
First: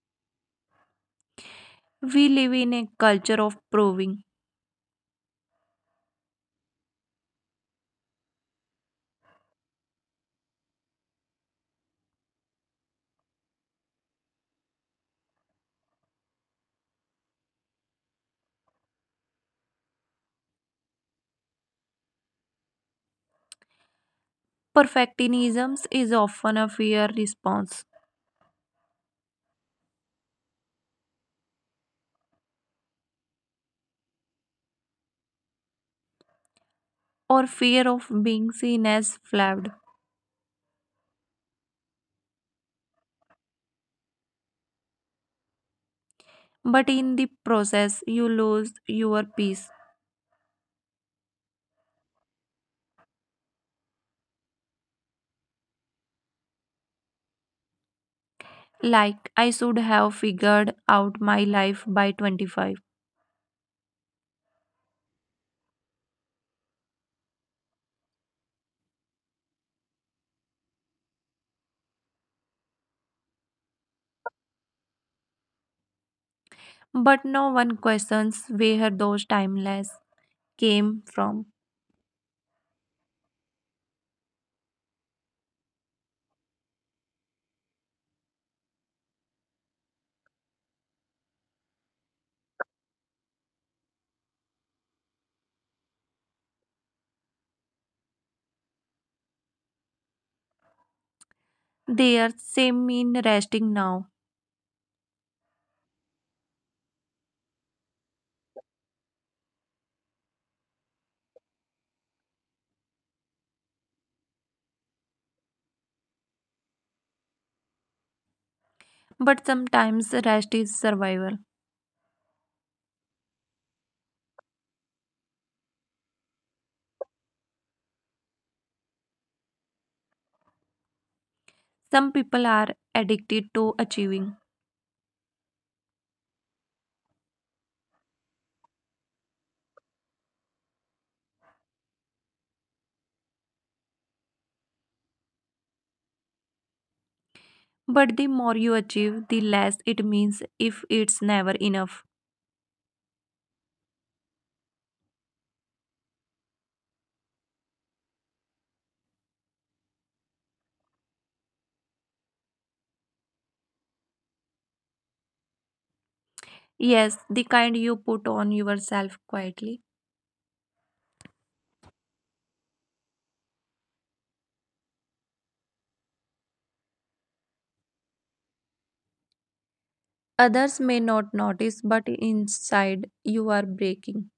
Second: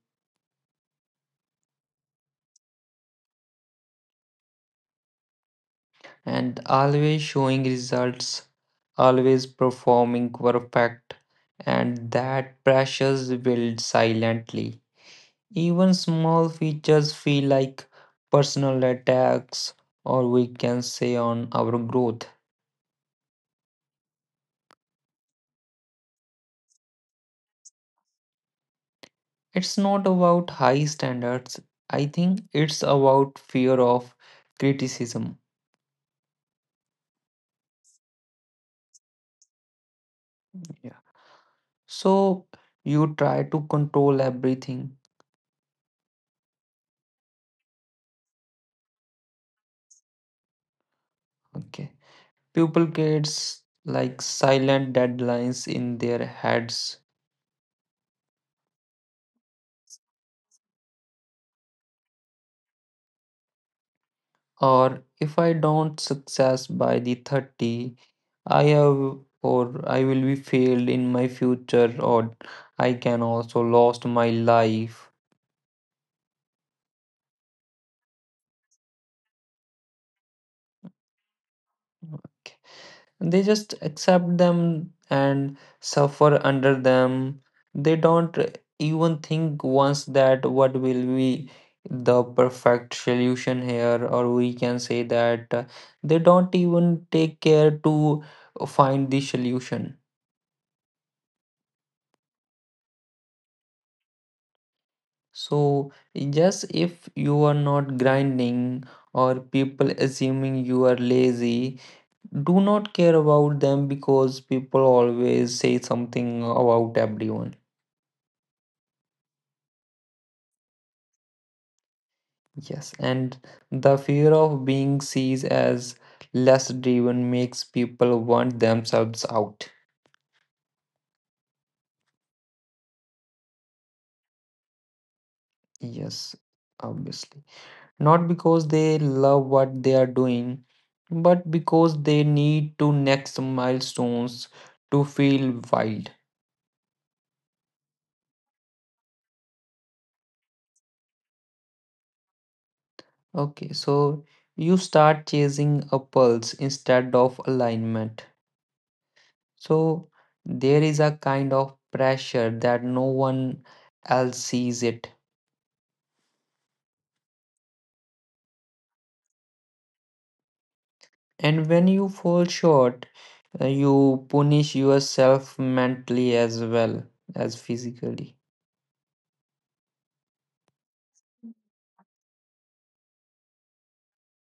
Speaker 2: We live in a culture of proving.
Speaker 1: and always showing results always performing perfect and that pressures build silently even small features feel like personal attacks or we can say on our growth.
Speaker 2: Perfectionism is often a fear response
Speaker 1: It's not about high standards. I think it's about fear of criticism.
Speaker 2: or fear of being seen as flawed.
Speaker 1: So you try to control everything.
Speaker 2: But in the process, you lose your peace.
Speaker 1: Okay. People gets like silent deadlines in their heads.
Speaker 2: Like, I should have figured out my life by 25.
Speaker 1: Or if I don't success by the 30, I have or I will be failed in my future or I can also lost my life.
Speaker 2: But no one questions where those timeless came from.
Speaker 1: Okay. They just accept them and suffer under them. They don't even think once that what will be the perfect solution here or we can say that they don't even take care to find the solution.
Speaker 2: They are same in resting now.
Speaker 1: So just if you are not grinding or people assuming you are lazy, do not care about them because people always say something about everyone.
Speaker 2: But sometimes rest is survival.
Speaker 1: Yes, and the fear of being seen as less driven makes people want themselves out.
Speaker 2: Some people are addicted to achieving.
Speaker 1: Yes, obviously. Not because they love what they are doing, but because they need to next milestones to feel wild.
Speaker 2: But the more you achieve, the less it means if it's never enough.
Speaker 1: Okay, so you start chasing a pulse instead of alignment. So there is a kind of pressure that no one else sees it.
Speaker 2: Yes, the kind you put on yourself quietly.
Speaker 1: And when you fall short, you punish yourself mentally as well as physically.
Speaker 2: Others may not notice, but inside you are breaking.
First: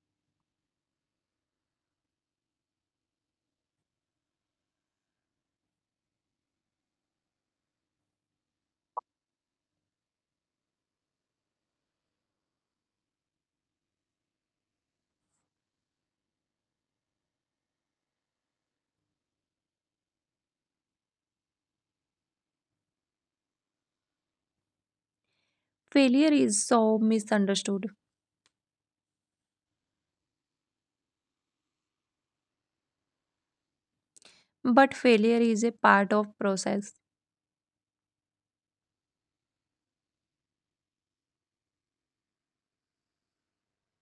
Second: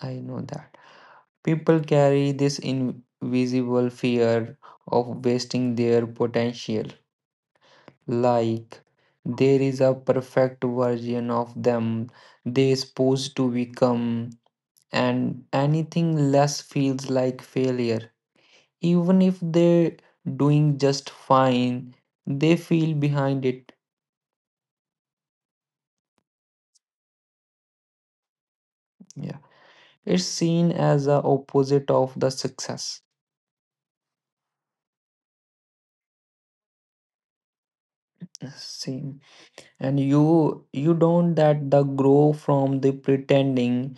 Speaker 1: I know that. People carry this invisible fear of wasting their potential. Like there is a perfect version of them they supposed to become, and anything less feels like failure. Even if they're doing just fine, they feel behind it.
Speaker 2: Failure is so misunderstood,
Speaker 1: Yeah. It's seen as a opposite of the success.
Speaker 2: but failure is a part of process.
Speaker 1: Same, and you don't that the grow from the pretending.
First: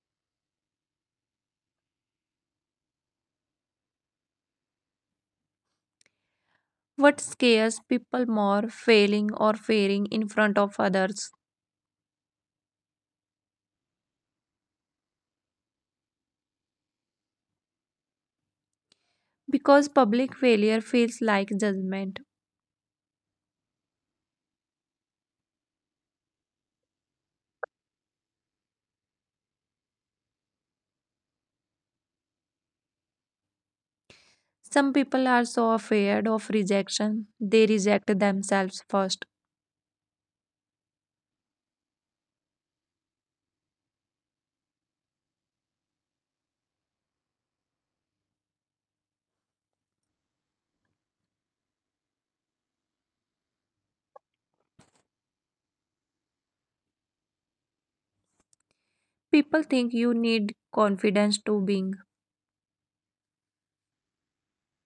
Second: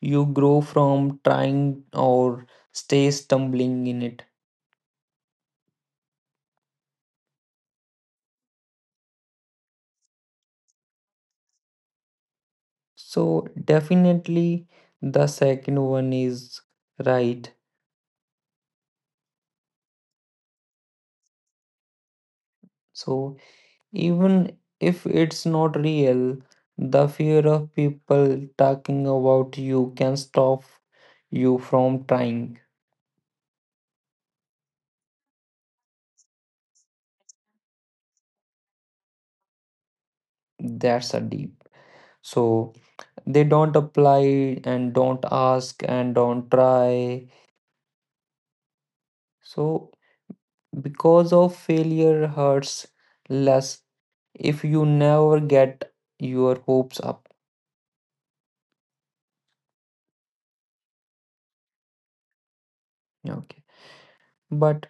Speaker 1: You grow from trying or stay stumbling in it.
Speaker 2: What scares people more failing or fearing in front of others
Speaker 1: So definitely the second one is right.
Speaker 2: because public failure feels like judgment.
Speaker 1: So even if it's not real, the fear of people talking about you can stop you from trying.
Speaker 2: Some people are so afraid of rejection, they reject themselves first.
Speaker 1: That's a deep. So they don't apply and don't ask and don't try. So, because of failure hurts less if you never get your hopes up.
Speaker 2: People think you need confidence to being.
Speaker 1: Okay. But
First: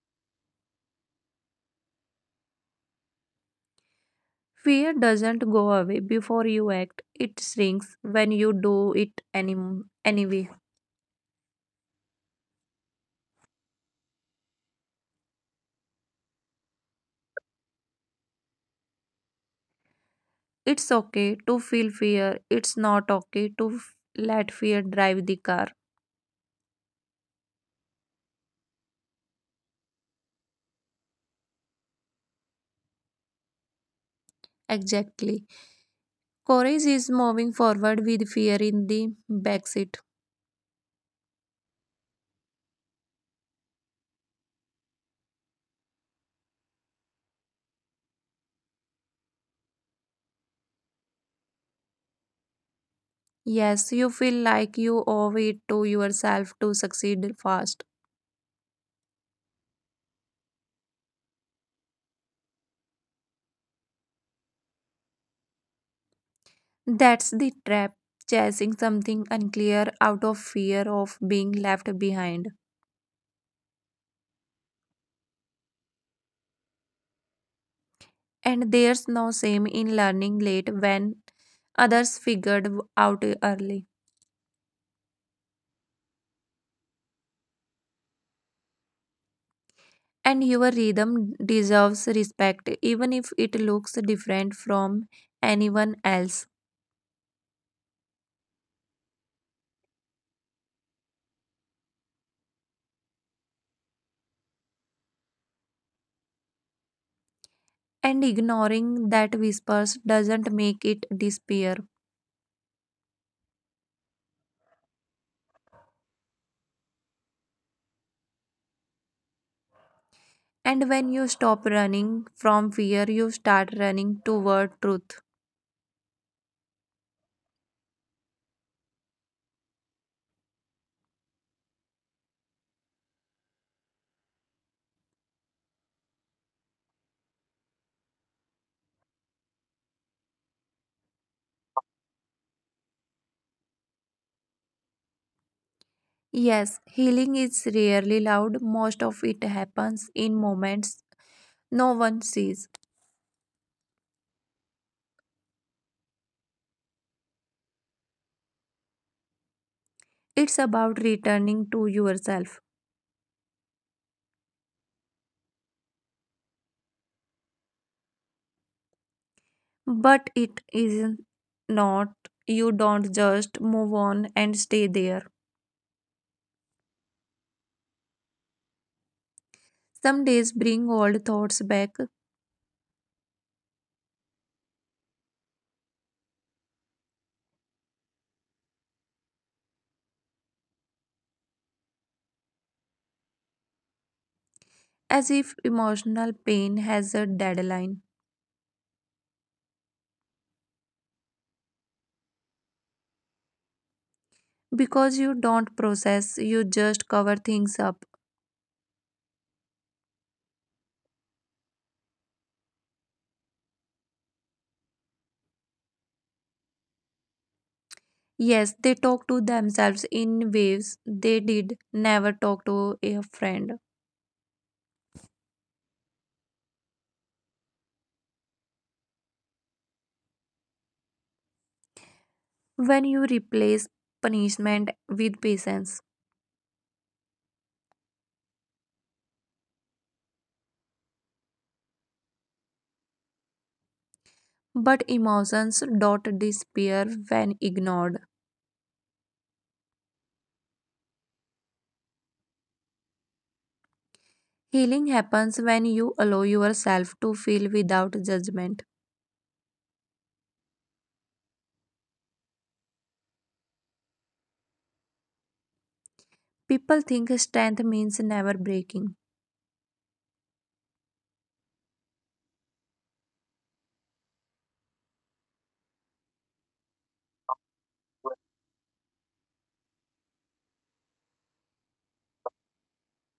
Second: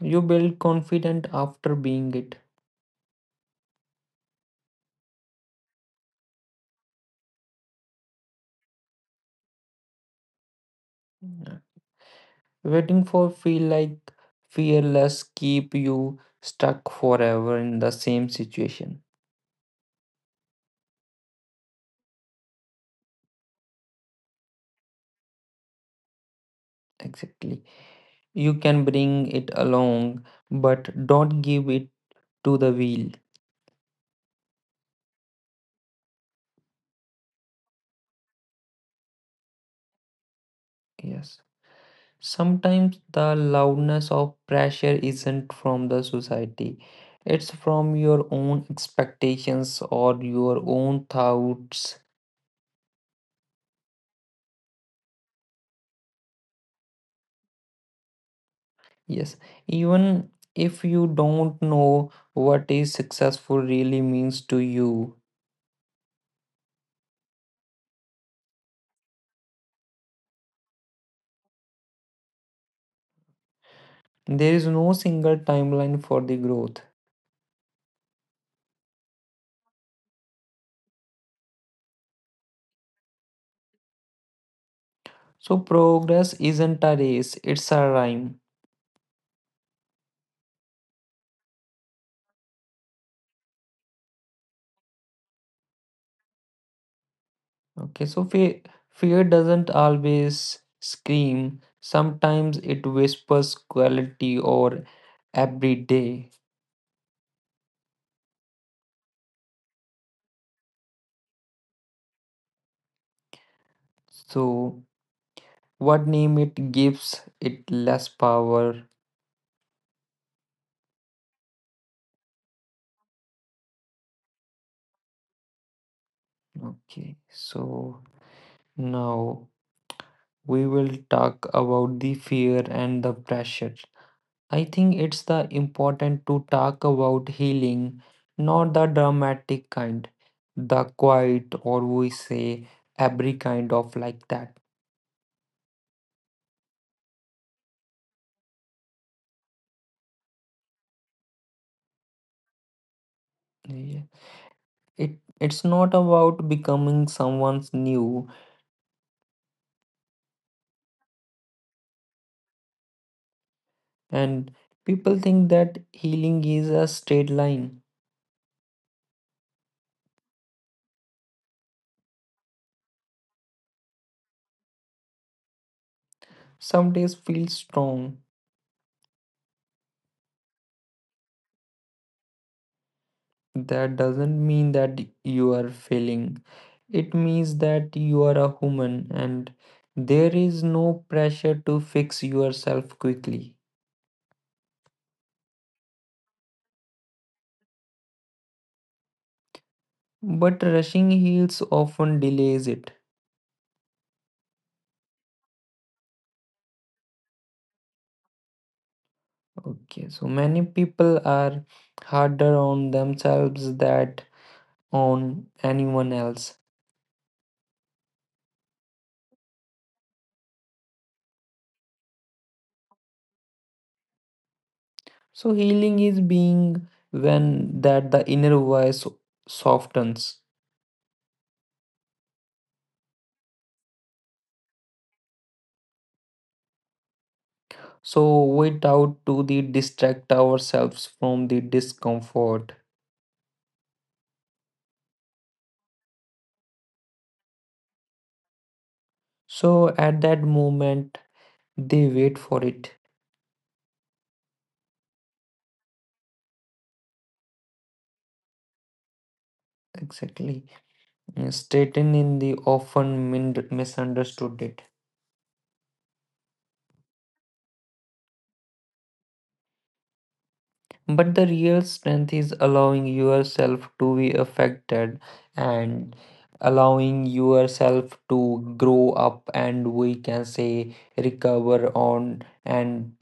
Speaker 1: you build confident after being it.
Speaker 2: Fear doesn't go away before you act. It shrinks when you do it anyway.
Speaker 1: Yeah. Waiting for feel like fearless keep you stuck forever in the same situation.
Speaker 2: It's okay to feel fear. It's not okay to let fear drive the car.
Speaker 1: Exactly. You can bring it along, but don't give it to the wheel.
Speaker 2: Exactly. Courage is moving forward with fear in the backseat.
Speaker 1: Yes. Sometimes the loudness of pressure isn't from the society, it's from your own expectations or your own thoughts.
Speaker 2: Yes, you feel like you owe it to yourself to succeed fast.
Speaker 1: Yes, even if you don't know what is successful really means to you,
Speaker 2: That's the trap, chasing something unclear out of fear of being left behind.
Speaker 1: there is no single timeline for the growth.
Speaker 2: And there's no shame in learning late when others figured out early.
Speaker 1: So, progress isn't a race, it's a rhyme.
Speaker 2: And your rhythm deserves respect, even if it looks different from anyone else.
Speaker 1: Okay, so fear doesn't always scream. Sometimes it whispers quality or every day.
Speaker 2: And ignoring that whispers doesn't make it disappear.
Speaker 1: So, what name it gives it less power.
Speaker 2: And when you stop running from fear, you start running toward truth.
Speaker 1: Okay, so now we will talk about the fear and the pressure. I think it's the important to talk about healing, not the dramatic kind, the quiet or we say every kind of like that.
Speaker 2: Yes, healing is rarely loud, most of it happens in moments no one sees.
Speaker 1: Yeah. It's not about becoming someone's new.
Speaker 2: It's about returning to yourself.
Speaker 1: And people think that healing is a straight line.
Speaker 2: But it is not, you don't just move on and stay there.
Speaker 1: Some days feel strong.
Speaker 2: Some days bring old thoughts back
Speaker 1: That doesn't mean that you are failing. It means that you are a human and there is no pressure to fix yourself quickly.
Speaker 2: as if emotional pain has a deadline.
Speaker 1: But rushing heals often delays it.
Speaker 2: Because you don't process, you just cover things up.
Speaker 1: Okay, so many people are harder on themselves that on anyone else.
Speaker 2: Yes, they talk to themselves in waves they did never talk to a friend.
Speaker 1: So healing is being when that the inner voice softens.
Speaker 2: When you replace punishment with patience,
Speaker 1: So wait out to the distract ourselves from the discomfort.
Speaker 2: but emotions don't disappear when ignored.
Speaker 1: So at that moment they wait for it.
Speaker 2: Healing happens when you allow yourself to feel without judgment.
Speaker 1: Exactly. Straighten in the misunderstood it.
Speaker 2: People think strength means never breaking.
Speaker 1: But the real strength is allowing yourself to be affected and allowing yourself to grow up and we can say recover on and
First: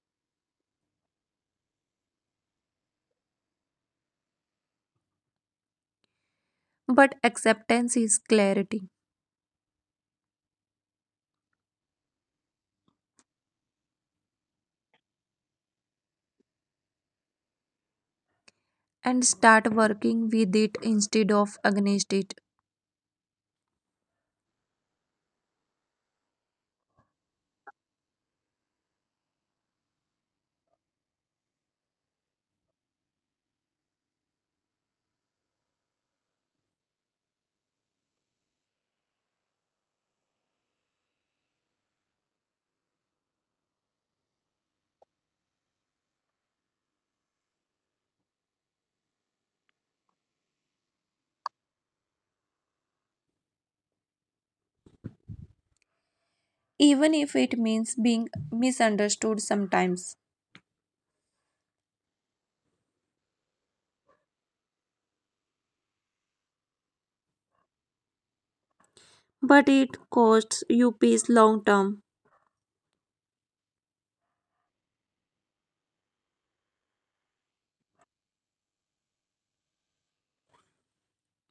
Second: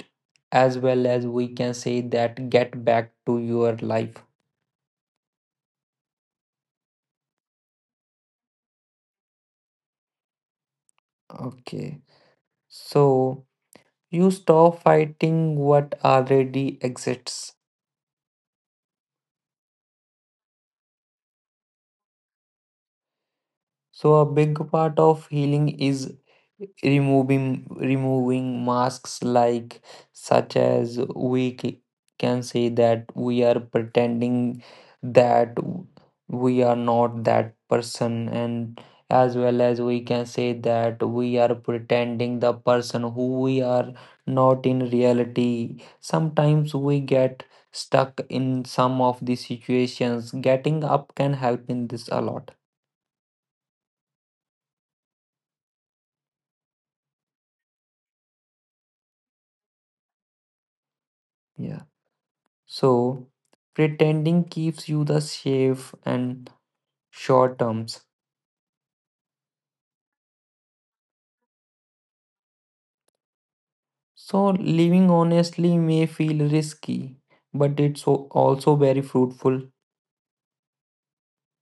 Speaker 1: as well as we can say that get back to your life.
Speaker 2: But acceptance is clarity
Speaker 1: Okay. So you stop fighting what already exists.
Speaker 2: and start working with it instead of against it.
Speaker 1: So a big part of healing is removing masks like such as can say that we are pretending that we are not that person and as well as we can say that we are pretending the person who we are not in reality. Sometimes we get stuck in some of the situations, getting up can help in this a lot.
Speaker 2: Even if it means being misunderstood sometimes.
Speaker 1: Yeah. So, pretending keeps you the safe and short terms.
Speaker 2: But it costs you peace long term.
Speaker 1: So, living honestly may feel risky, but also very fruitful.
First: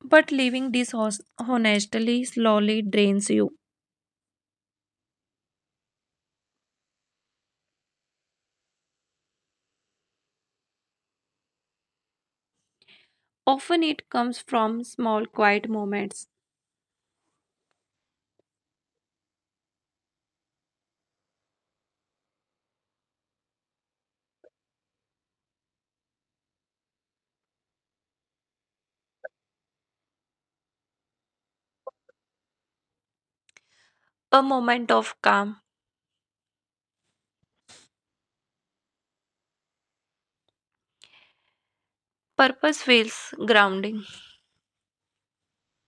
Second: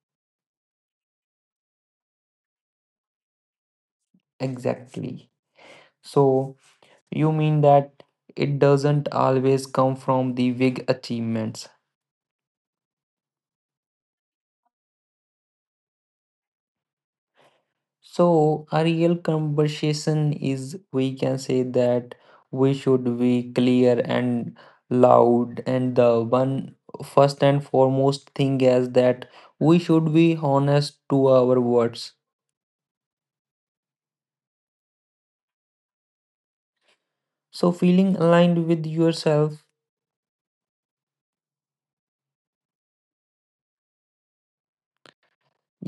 Speaker 2: But living dishonestly slowly drains you.
Speaker 1: Exactly. So, you mean that it doesn't always come from the big achievements.
Speaker 2: Often it comes from small quiet moments,
Speaker 1: So, a real conversation is we can say that we should be clear and loud, and the one first and foremost thing is that we should be honest to our words.
Speaker 2: a moment of calm.
Speaker 1: So, feeling aligned with yourself.
Speaker 2: Purpose feels grounding.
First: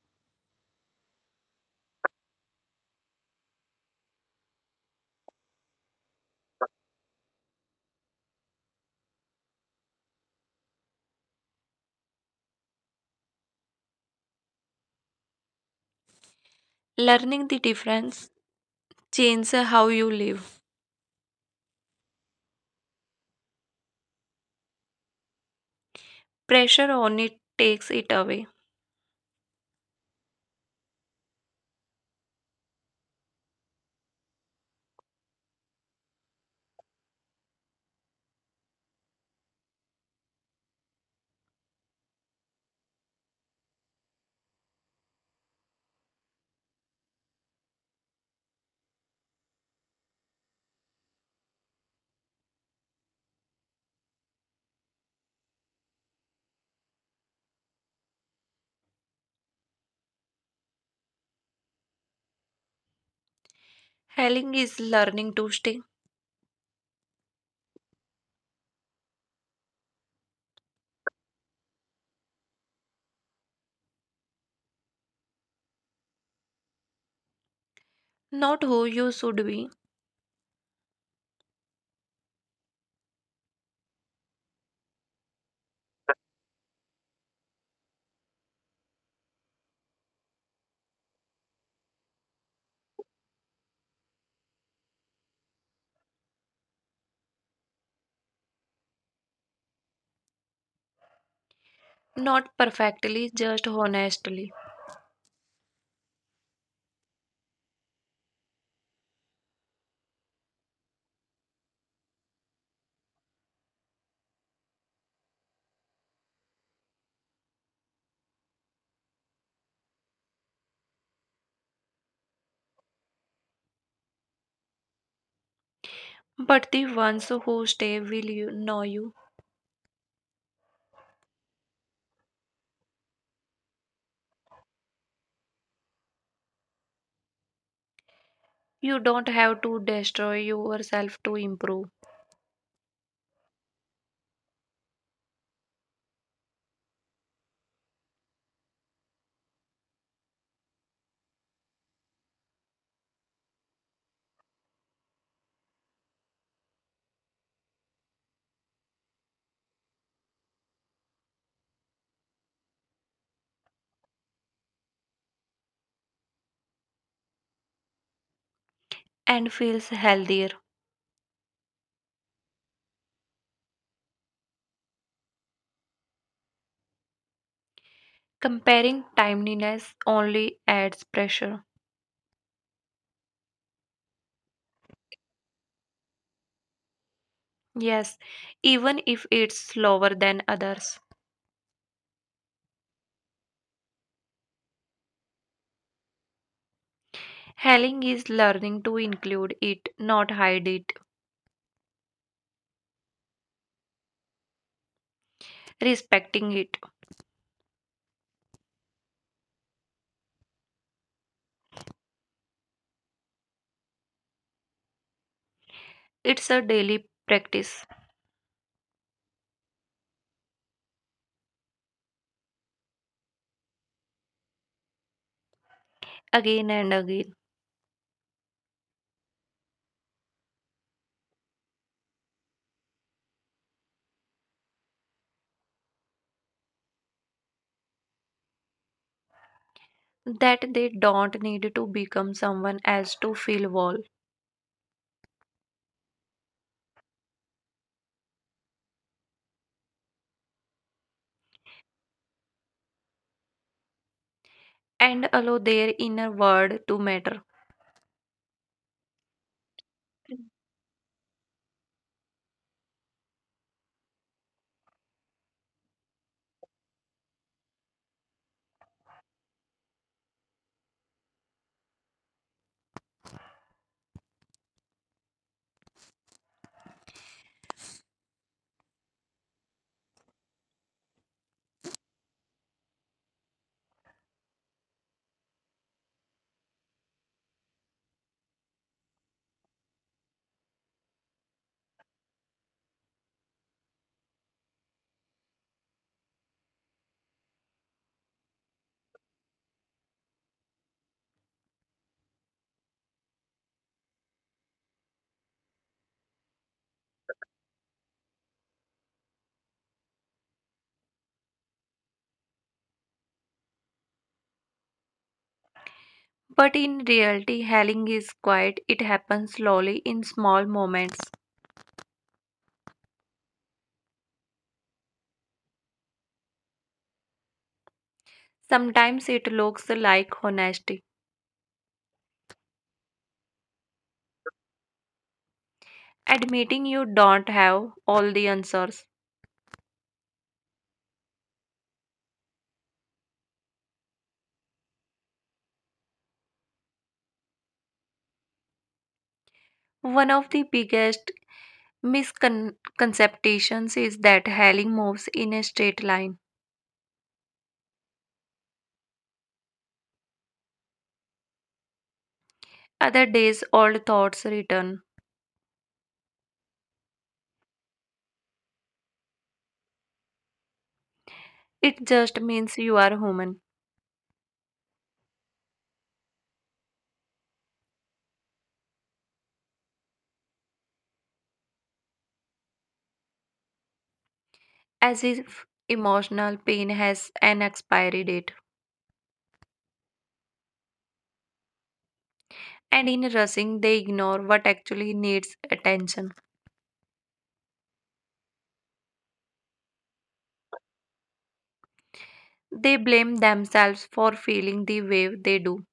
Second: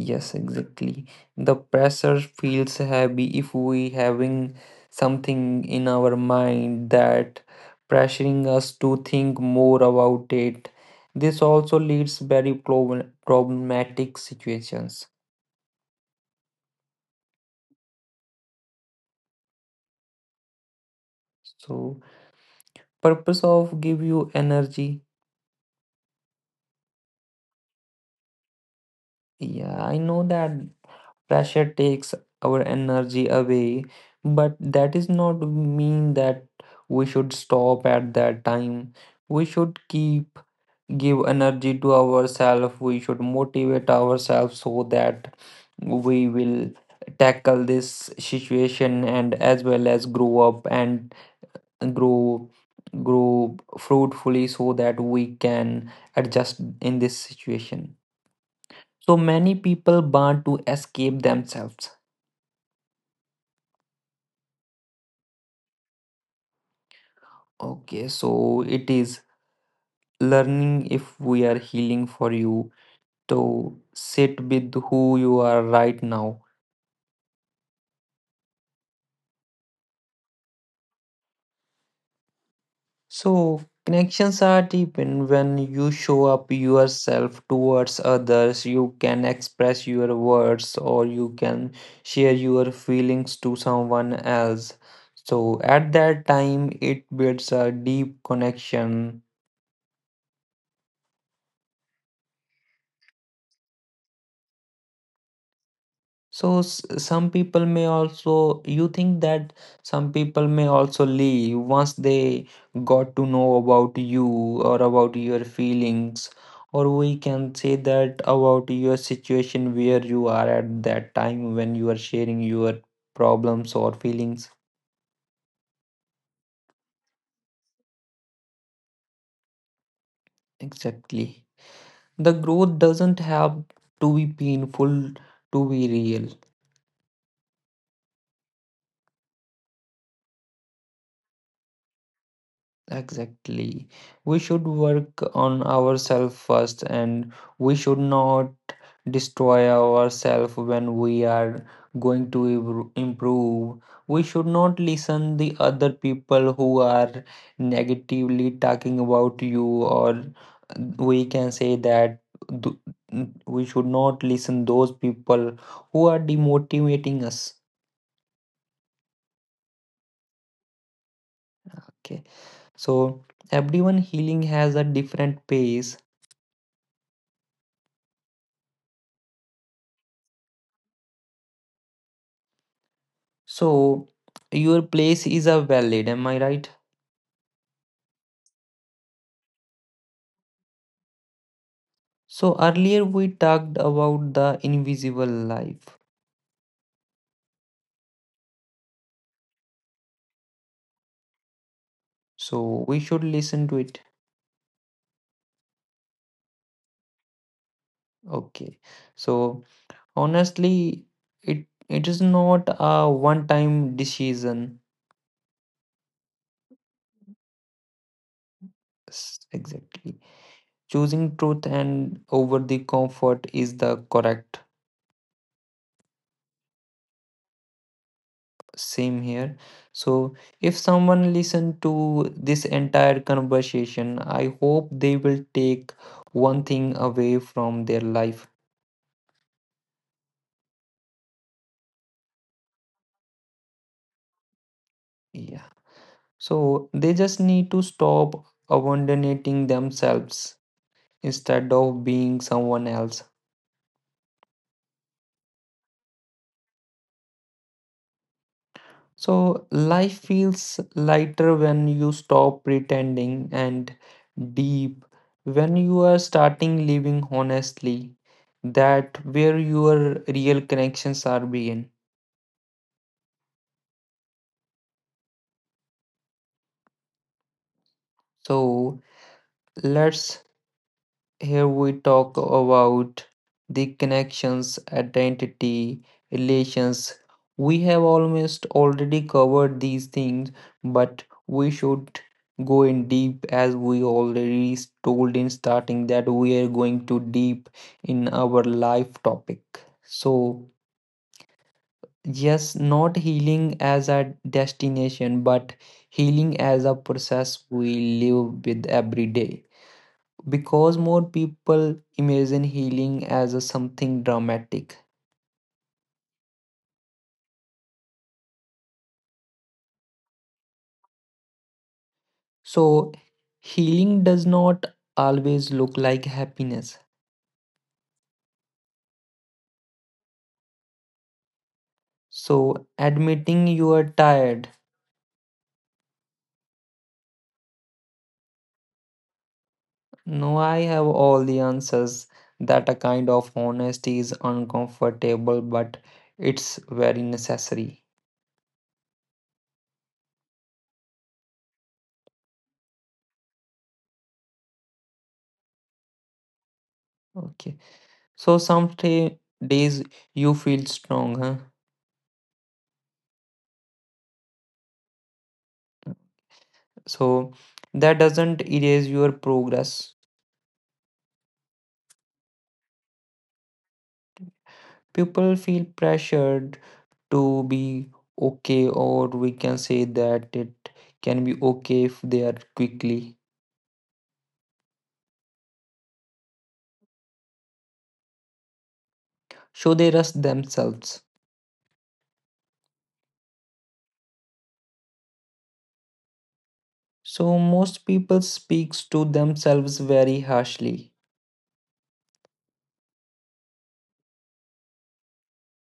Speaker 1: Yes, exactly. The pressure feels heavy if we having something in our mind that pressuring us to think more about it. This also leads very problematic situations.
Speaker 2: Learning the difference changes how you live.
Speaker 1: So purpose of give you energy.
Speaker 2: Pressure on it takes it away.
Speaker 1: Yeah, I know that pressure takes our energy away, but that is not mean that we should stop at that time. We should keep give energy to ourselves, we should motivate ourselves so that we will tackle this situation and as well as grow up and grow grow fruitfully so that we can adjust in this situation. So many people want to escape themselves.
Speaker 2: Healing is learning to stay.
Speaker 1: Okay, so it is learning if we are healing for you to sit with who you are right now.
Speaker 2: Not who you should be,
Speaker 1: So, connections are deepened when you show up yourself towards others. You can express your words or you can share your feelings to someone else. So, at that time, it builds a deep connection.
Speaker 2: not perfectly, just honestly.
Speaker 1: So some people may also you think that some people may also leave once they got to know about you or about your feelings or we can say that about your situation where you are at that time when you are sharing your problems or feelings.
Speaker 2: But the ones who stay will you know you.
Speaker 1: Exactly. The growth doesn't have to be painful to be real.
Speaker 2: You don't have to destroy yourself to improve
Speaker 1: Exactly. We should work on ourselves first and we should not destroy ourselves when we are going to improve. We should not listen the other people who are negatively talking about you or we can say that we should not listen those people who are demotivating us.
Speaker 2: and feels healthier.
Speaker 1: Okay. So everyone healing has a different pace.
Speaker 2: Comparing timeliness only adds pressure.
Speaker 1: So, your place is a valid, am I right?
Speaker 2: Yes, even if it's slower than others.
Speaker 1: So, earlier we talked about the invisible life.
Speaker 2: Healing is learning to include it, not hide it,
Speaker 1: So, we should listen to it.
Speaker 2: respecting it.
Speaker 1: Okay. So, honestly, it is not a one-time decision.
Speaker 2: It's a daily practice
Speaker 1: Exactly. Choosing truth and over the comfort is the correct.
Speaker 2: again and again.
Speaker 1: Same here. So if someone listen to this entire conversation, I hope they will take one thing away from their life.
Speaker 2: That they don't need to become someone else to feel whole
Speaker 1: Yeah. So they just need to stop abandoning themselves instead of being someone else.
Speaker 2: and allow their inner world to matter.
Speaker 1: So life feels lighter when you stop pretending and deep when you are starting living honestly, that where your real connections are begin. So let's here we talk about the connections, identity, relations. We have almost already covered these things, but we should go in deep as we already told in starting that we are going to deep in our life topic. So, yes, not healing as a destination, but healing as a process we live with every day because more people imagine healing as a something dramatic.
Speaker 2: But in reality, healing is quiet, it happens slowly in small moments.
Speaker 1: So, healing does not always look like happiness.
Speaker 2: Sometimes it looks like honesty,
Speaker 1: So, admitting you are tired,
Speaker 2: admitting you don't have all the answers.
Speaker 1: no, I have all the answers. That a kind of honesty is uncomfortable, but it's very necessary.
Speaker 2: One of the biggest misconceptions is that healing moves in a straight line.
Speaker 1: Okay, so days you feel strong, huh?
Speaker 2: Other days, old thoughts return.
Speaker 1: So, that doesn't erase your progress.
Speaker 2: It just means you are human.
Speaker 1: People feel pressured to be okay, or we can say that it can be okay if they are quickly.
Speaker 2: As if emotional pain has an expiry date.
Speaker 1: So they rush themselves.
Speaker 2: And in rushing, they ignore what actually needs attention.
Speaker 1: So most people speaks to themselves very harshly.
Speaker 2: They blame themselves for feeling the way they do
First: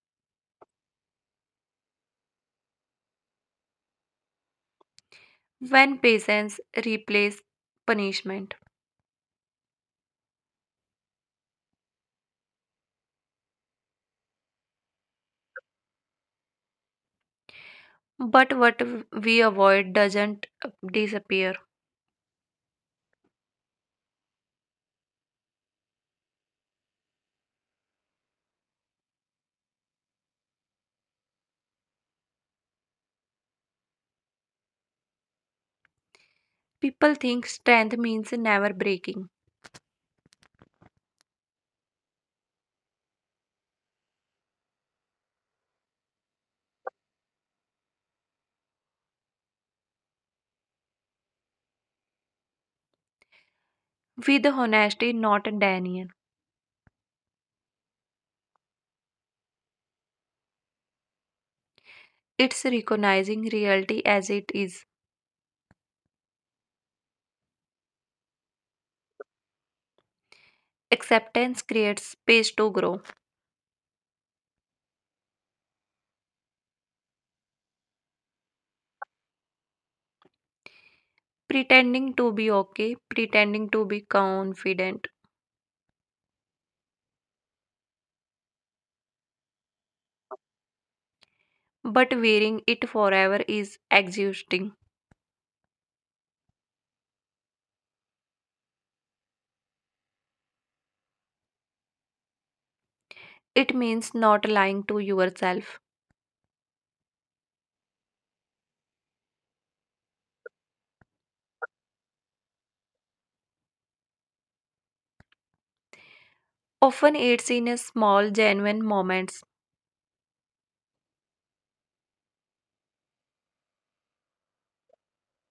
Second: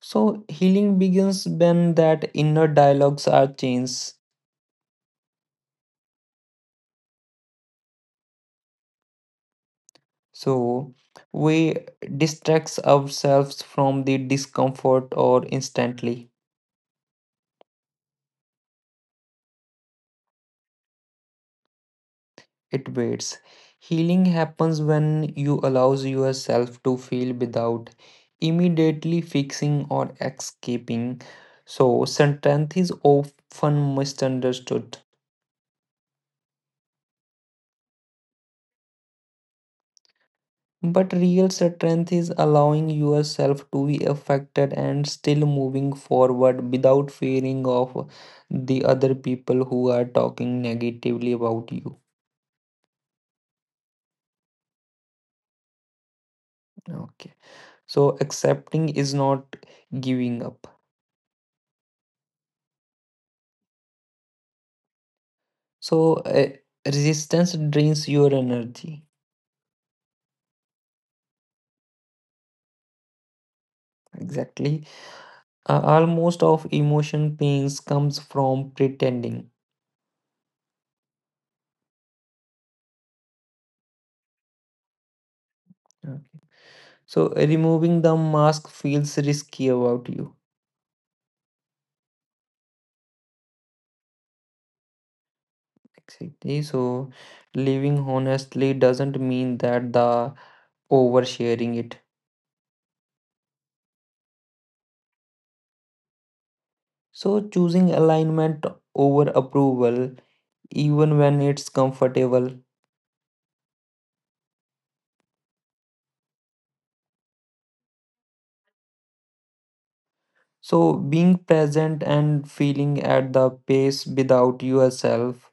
Speaker 1: So healing begins when that inner dialogues are changed.
Speaker 2: when patience replaces punishment.
Speaker 1: So we distracts ourselves from the discomfort or instantly.
Speaker 2: But what we avoid doesn't disappear.
Speaker 1: It waits. Healing happens when you allows yourself to feel without immediately fixing or escaping. So strength is often misunderstood.
Speaker 2: People think strength means never breaking.
Speaker 1: But real strength is allowing yourself to be affected and still moving forward without fearing of the other people who are talking negatively about you.
Speaker 2: With honesty, not denial.
Speaker 1: Okay. So accepting is not giving up.
Speaker 2: It's recognizing reality as it is.
Speaker 1: So resistance drains your energy.
Speaker 2: Acceptance creates space to grow.
Speaker 1: Exactly. Almost of emotion pains comes from pretending.
Speaker 2: Pretending to be okay, pretending to be confident,
Speaker 1: Okay. So removing the mask feels risky about you.
Speaker 2: but wearing it forever is exhausting.
Speaker 1: Exactly. So living honestly doesn't mean that the oversharing it.
Speaker 2: It means not lying to yourself.
Speaker 1: So choosing alignment over approval, even when it's comfortable.
Speaker 2: Often it's in a small, genuine moments
Speaker 1: So being present and feeling at the pace without yourself,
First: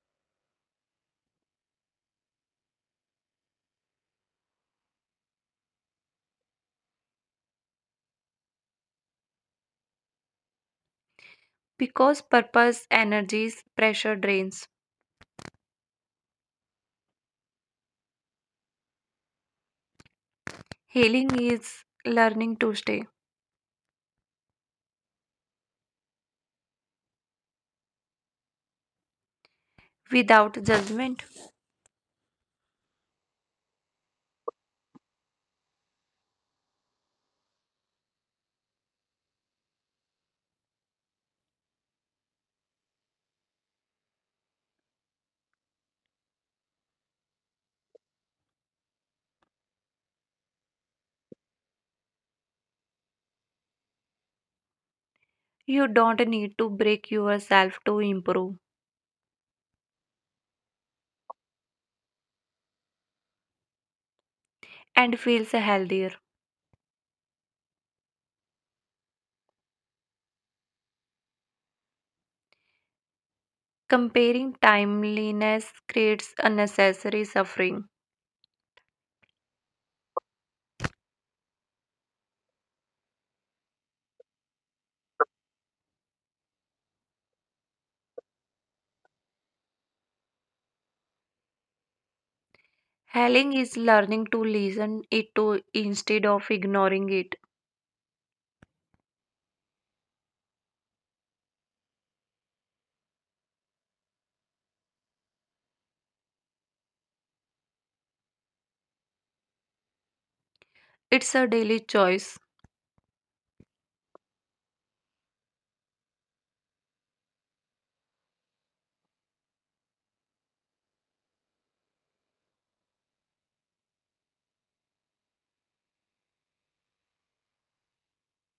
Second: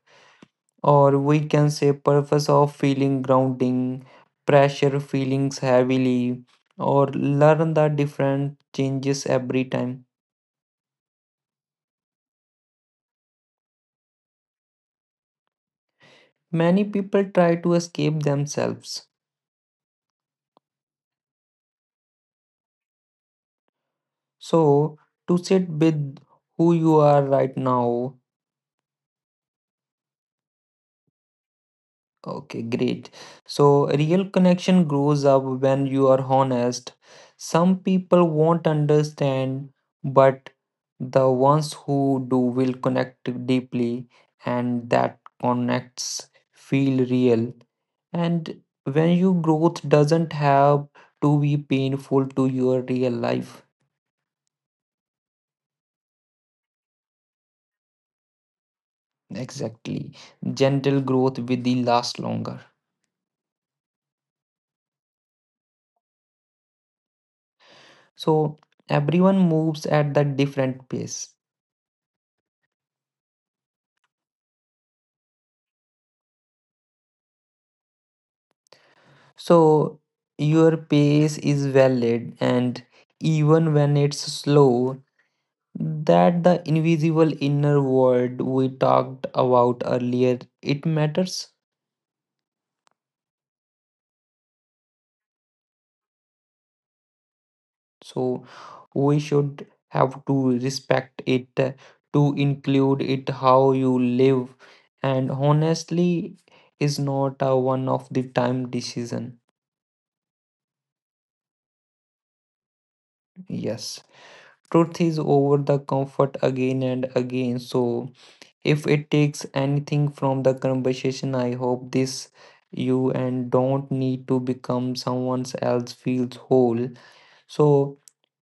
Speaker 1: or we can say purpose of feeling grounding pressure feelings heavily, or learn the different changes every time.
Speaker 2: because purpose, energies, pressure drains.
Speaker 1: Many people try to escape themselves,
Speaker 2: Healing is learning to stay
Speaker 1: so to sit with who you are right now.
Speaker 2: without judgment.
Speaker 1: Okay, great. So, real connection grows up when you are honest. Some people won't understand, but the ones who do will connect deeply, and that connects feel real. And when your growth doesn't have to be painful to your real life,
Speaker 2: You don't need to break yourself to improve
Speaker 1: exactly. Gentle growth will last longer.
Speaker 2: and feels healthier.
Speaker 1: So, everyone moves at that different pace.
Speaker 2: Comparing timeliness creates unnecessary suffering.
Speaker 1: So your pace is valid, and even when it's slow, that the invisible inner world we talked about earlier, it matters.
Speaker 2: Healing is learning to listen it to instead of ignoring it.
Speaker 1: So we should have to respect it, to include it how you live, and honestly, is not a one of the time decision.
Speaker 2: It's a daily choice
Speaker 1: Yes, truth is over the comfort again and again. So if it takes anything from the conversation, I hope this you and don't need to become someone else feels whole. So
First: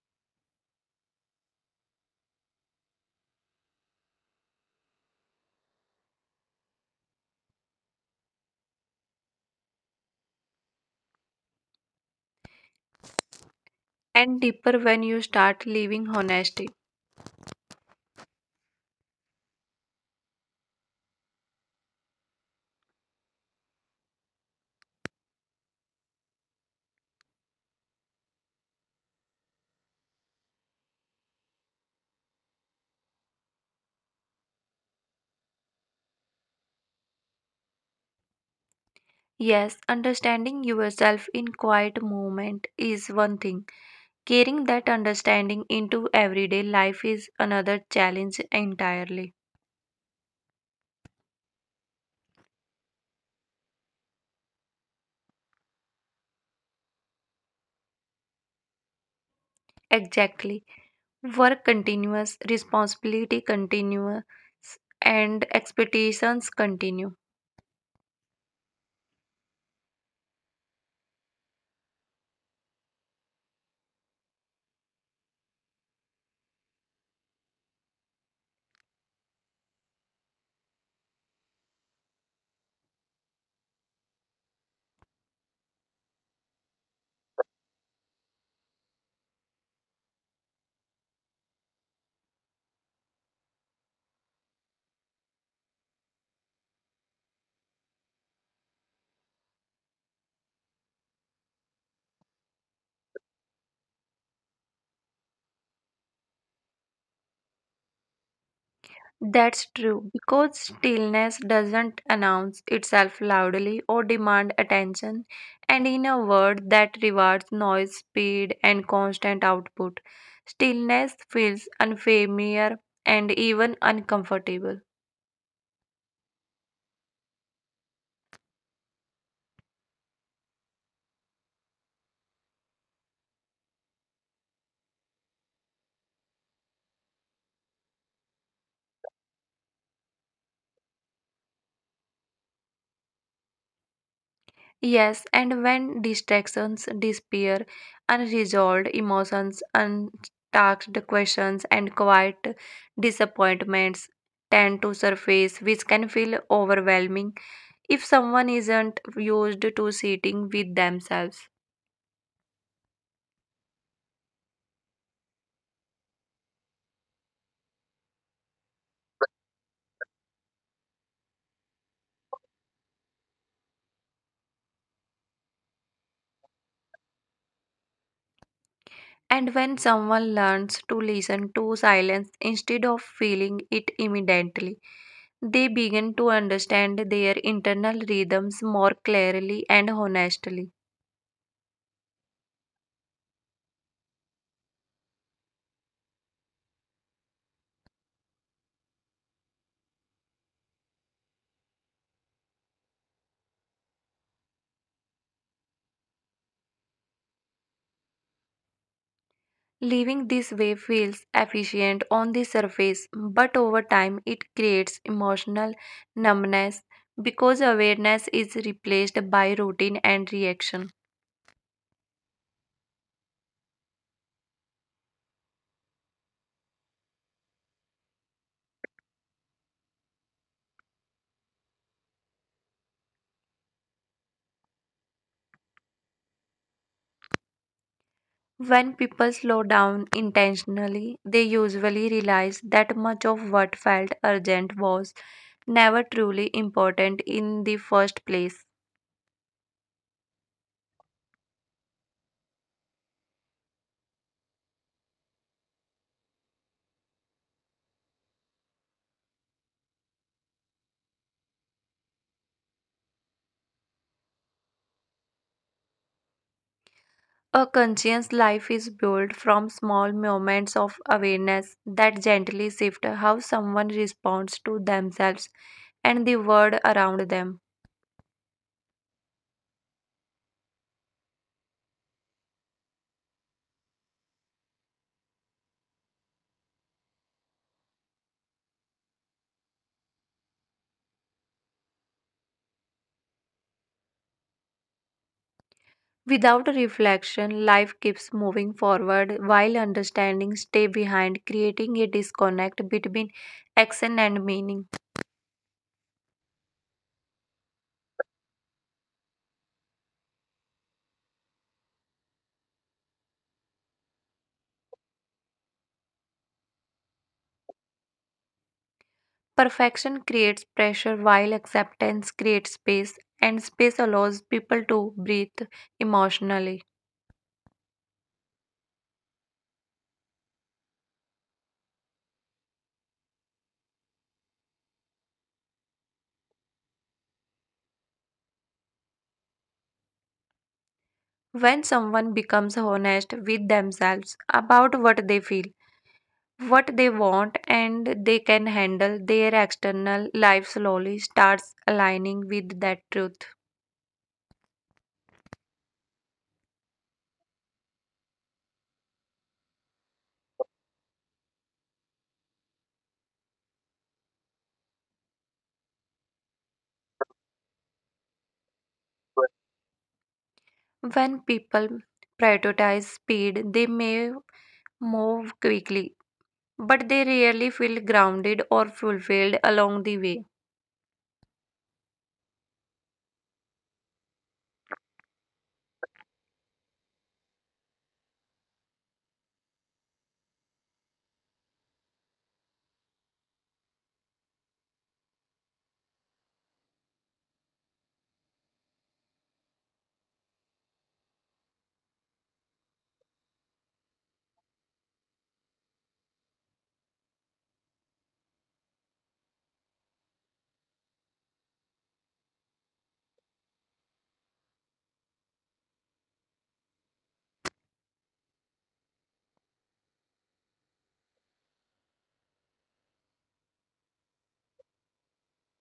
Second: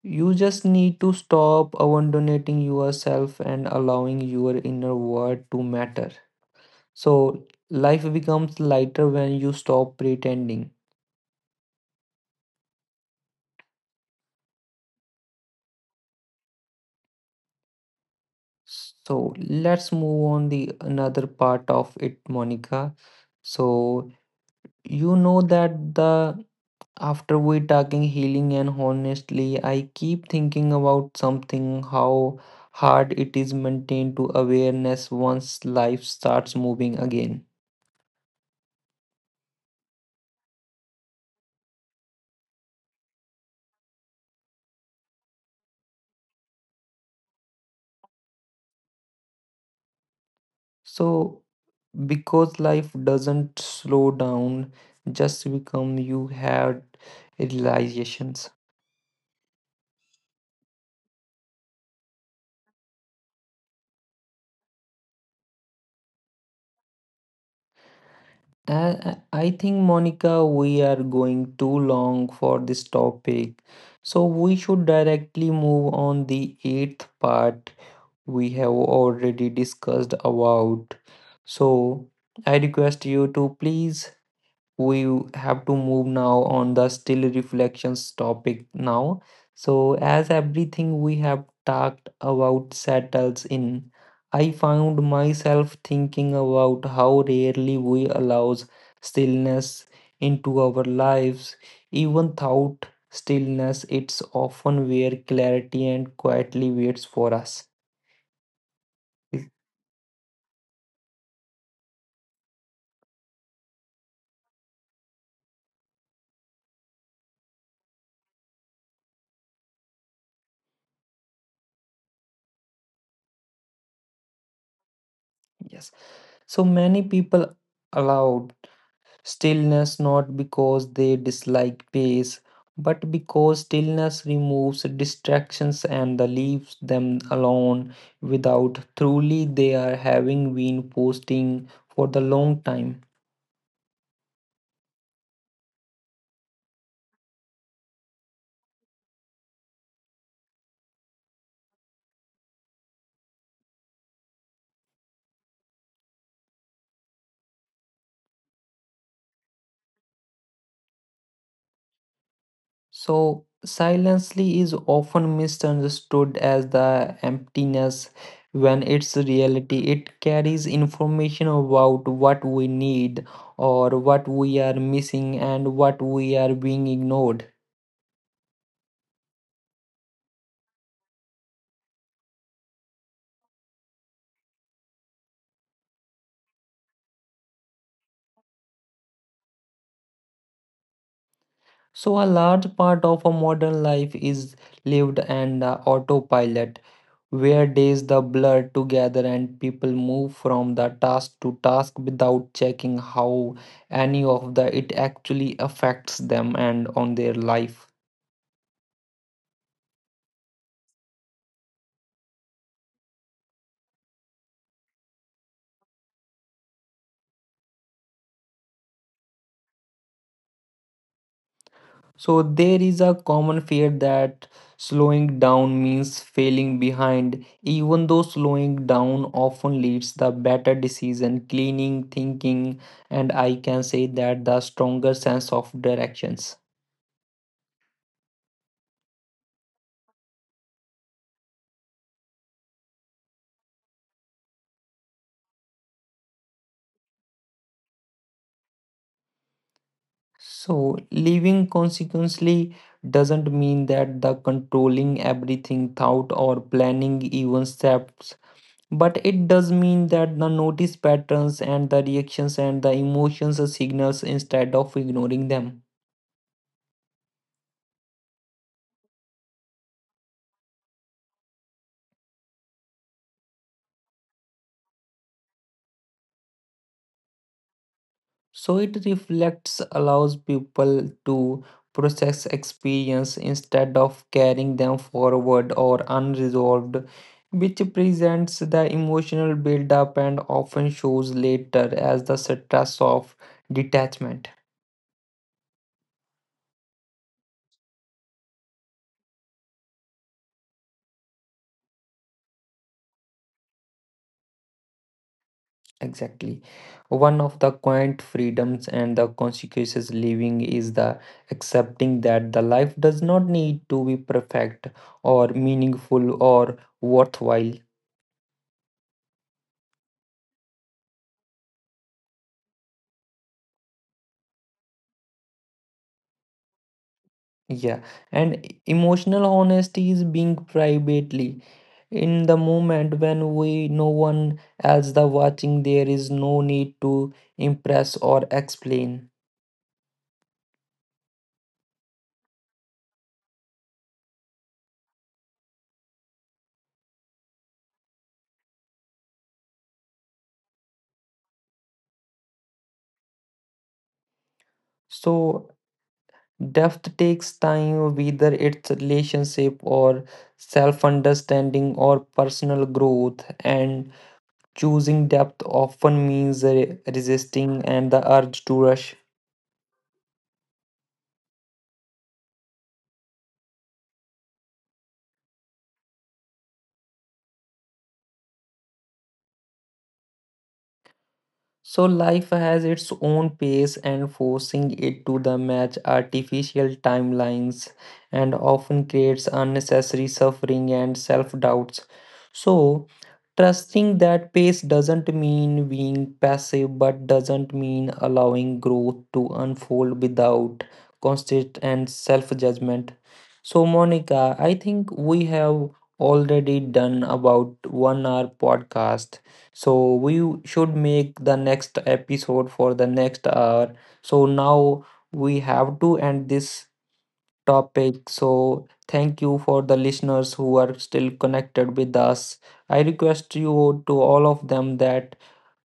Speaker 1: you just need to stop abandoning yourself and allowing your inner world to matter. So life becomes lighter when you stop pretending.
Speaker 2: and deeper when you start living honesty.
Speaker 1: So let's move on the another part of it, Monica. So you know that the after we talking healing and honestly, I keep thinking about something how hard it is maintained to awareness once life starts moving again.
Speaker 2: Yes, understanding yourself in quiet moment is one thing. Carrying that understanding into everyday life is another challenge entirely.
Speaker 1: So because life doesn't slow down, just become you had realizations.
Speaker 2: Exactly. Work continues, responsibility continues, and expectations continue.
Speaker 1: And I think Monica, we are going too long for this topic. So we should directly move on the eighth part we have already discussed about. So I request you to please we have to move now on the still reflections topic now. So as everything we have talked about settles in, I found myself thinking about how rarely we allows stillness into our lives, even thought stillness it's often where clarity and quietly waits for us.
Speaker 2: That's true, because stillness doesn't announce itself loudly or demand attention, and in a world that rewards noise, speed, and constant output, stillness feels unfamiliar and even uncomfortable.
Speaker 1: Yes. So many people allowed stillness not because they dislike pace, but because stillness removes distractions and leaves them alone without truly they are having been posting for the long time.
Speaker 2: Yes, and when distractions disappear, unresolved emotions, untasked questions, and quiet disappointments tend to surface, which can feel overwhelming if someone isn't used to sitting with themselves.
Speaker 1: So, silently is often misunderstood as the emptiness when it's reality. It carries information about what we need or what we are missing and what we are being ignored.
Speaker 2: And when someone learns to listen to silence instead of feeling it immediately, they begin to understand their internal rhythms more clearly and honestly.
Speaker 1: So, a large part of a modern life is lived and autopilot, where days the blur together and people move from the task to task without checking how any of the it actually affects them and on their life.
Speaker 2: Living this way feels efficient on the surface, but over time it creates emotional numbness because awareness is replaced by routine and reaction.
Speaker 1: So there is a common fear that slowing down means failing behind, even though slowing down often leads the better decision, cleaning thinking, and I can say that the stronger sense of directions.
Speaker 2: When people slow down intentionally, they usually realize that much of what felt urgent was never truly important in the first place.
Speaker 1: So living consequently doesn't mean that the controlling everything thought or planning even steps, but it does mean that the notice patterns and the reactions and the emotions as signals instead of ignoring them.
Speaker 2: A conscious life is built from small moments of awareness that gently shift how someone responds to themselves and the world around them.
Speaker 1: So it reflects allows people to process experience instead of carrying them forward or unresolved, which presents the emotional buildup and often shows later as the stress of detachment.
Speaker 2: Without reflection, life keeps moving forward while understanding stay behind, creating a disconnect between action and meaning.
Speaker 1: Exactly. One of the quiet freedoms and the consequences living is the accepting that the life does not need to be perfect or meaningful or worthwhile.
Speaker 2: Perfection creates pressure while acceptance creates space, and space allows people to breathe emotionally.
Speaker 1: Yeah, and emotional honesty is being privately in the moment when we no one else the watching. There is no need to impress or explain.
Speaker 2: When someone becomes honest with themselves about what they feel, what they want, and they can handle, their external life slowly starts aligning with that truth.
Speaker 1: So depth takes time, whether it's relationship or self-understanding or personal growth. And choosing depth often means resisting and the urge to rush.
Speaker 2: When people prioritize speed, they may move quickly, but they rarely feel grounded or fulfilled along the way.
Speaker 1: So life has its own pace and forcing it to the match artificial timelines and often creates unnecessary suffering and self-doubts. So trusting that pace doesn't mean being passive but doesn't mean allowing growth to unfold without constant and self-judgment. So Monica, I think we have already done about 1 hour podcast, so we should make the next episode for the next hour. So now we have to end this topic. So thank you for the listeners who are still connected with us. I request you to all of them that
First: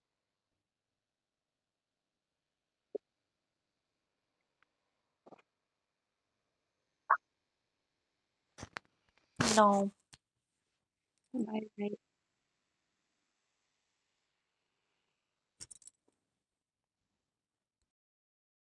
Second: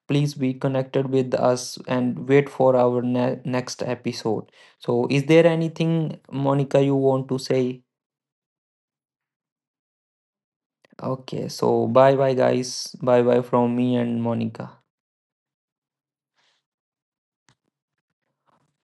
Speaker 1: please be connected with us and wait for our next episode. So is there anything Monica you want to say?
Speaker 2: Now,
Speaker 1: Okay,
Speaker 2: bye
Speaker 1: so
Speaker 2: bye.
Speaker 1: bye bye guys. Bye bye from me and Monica.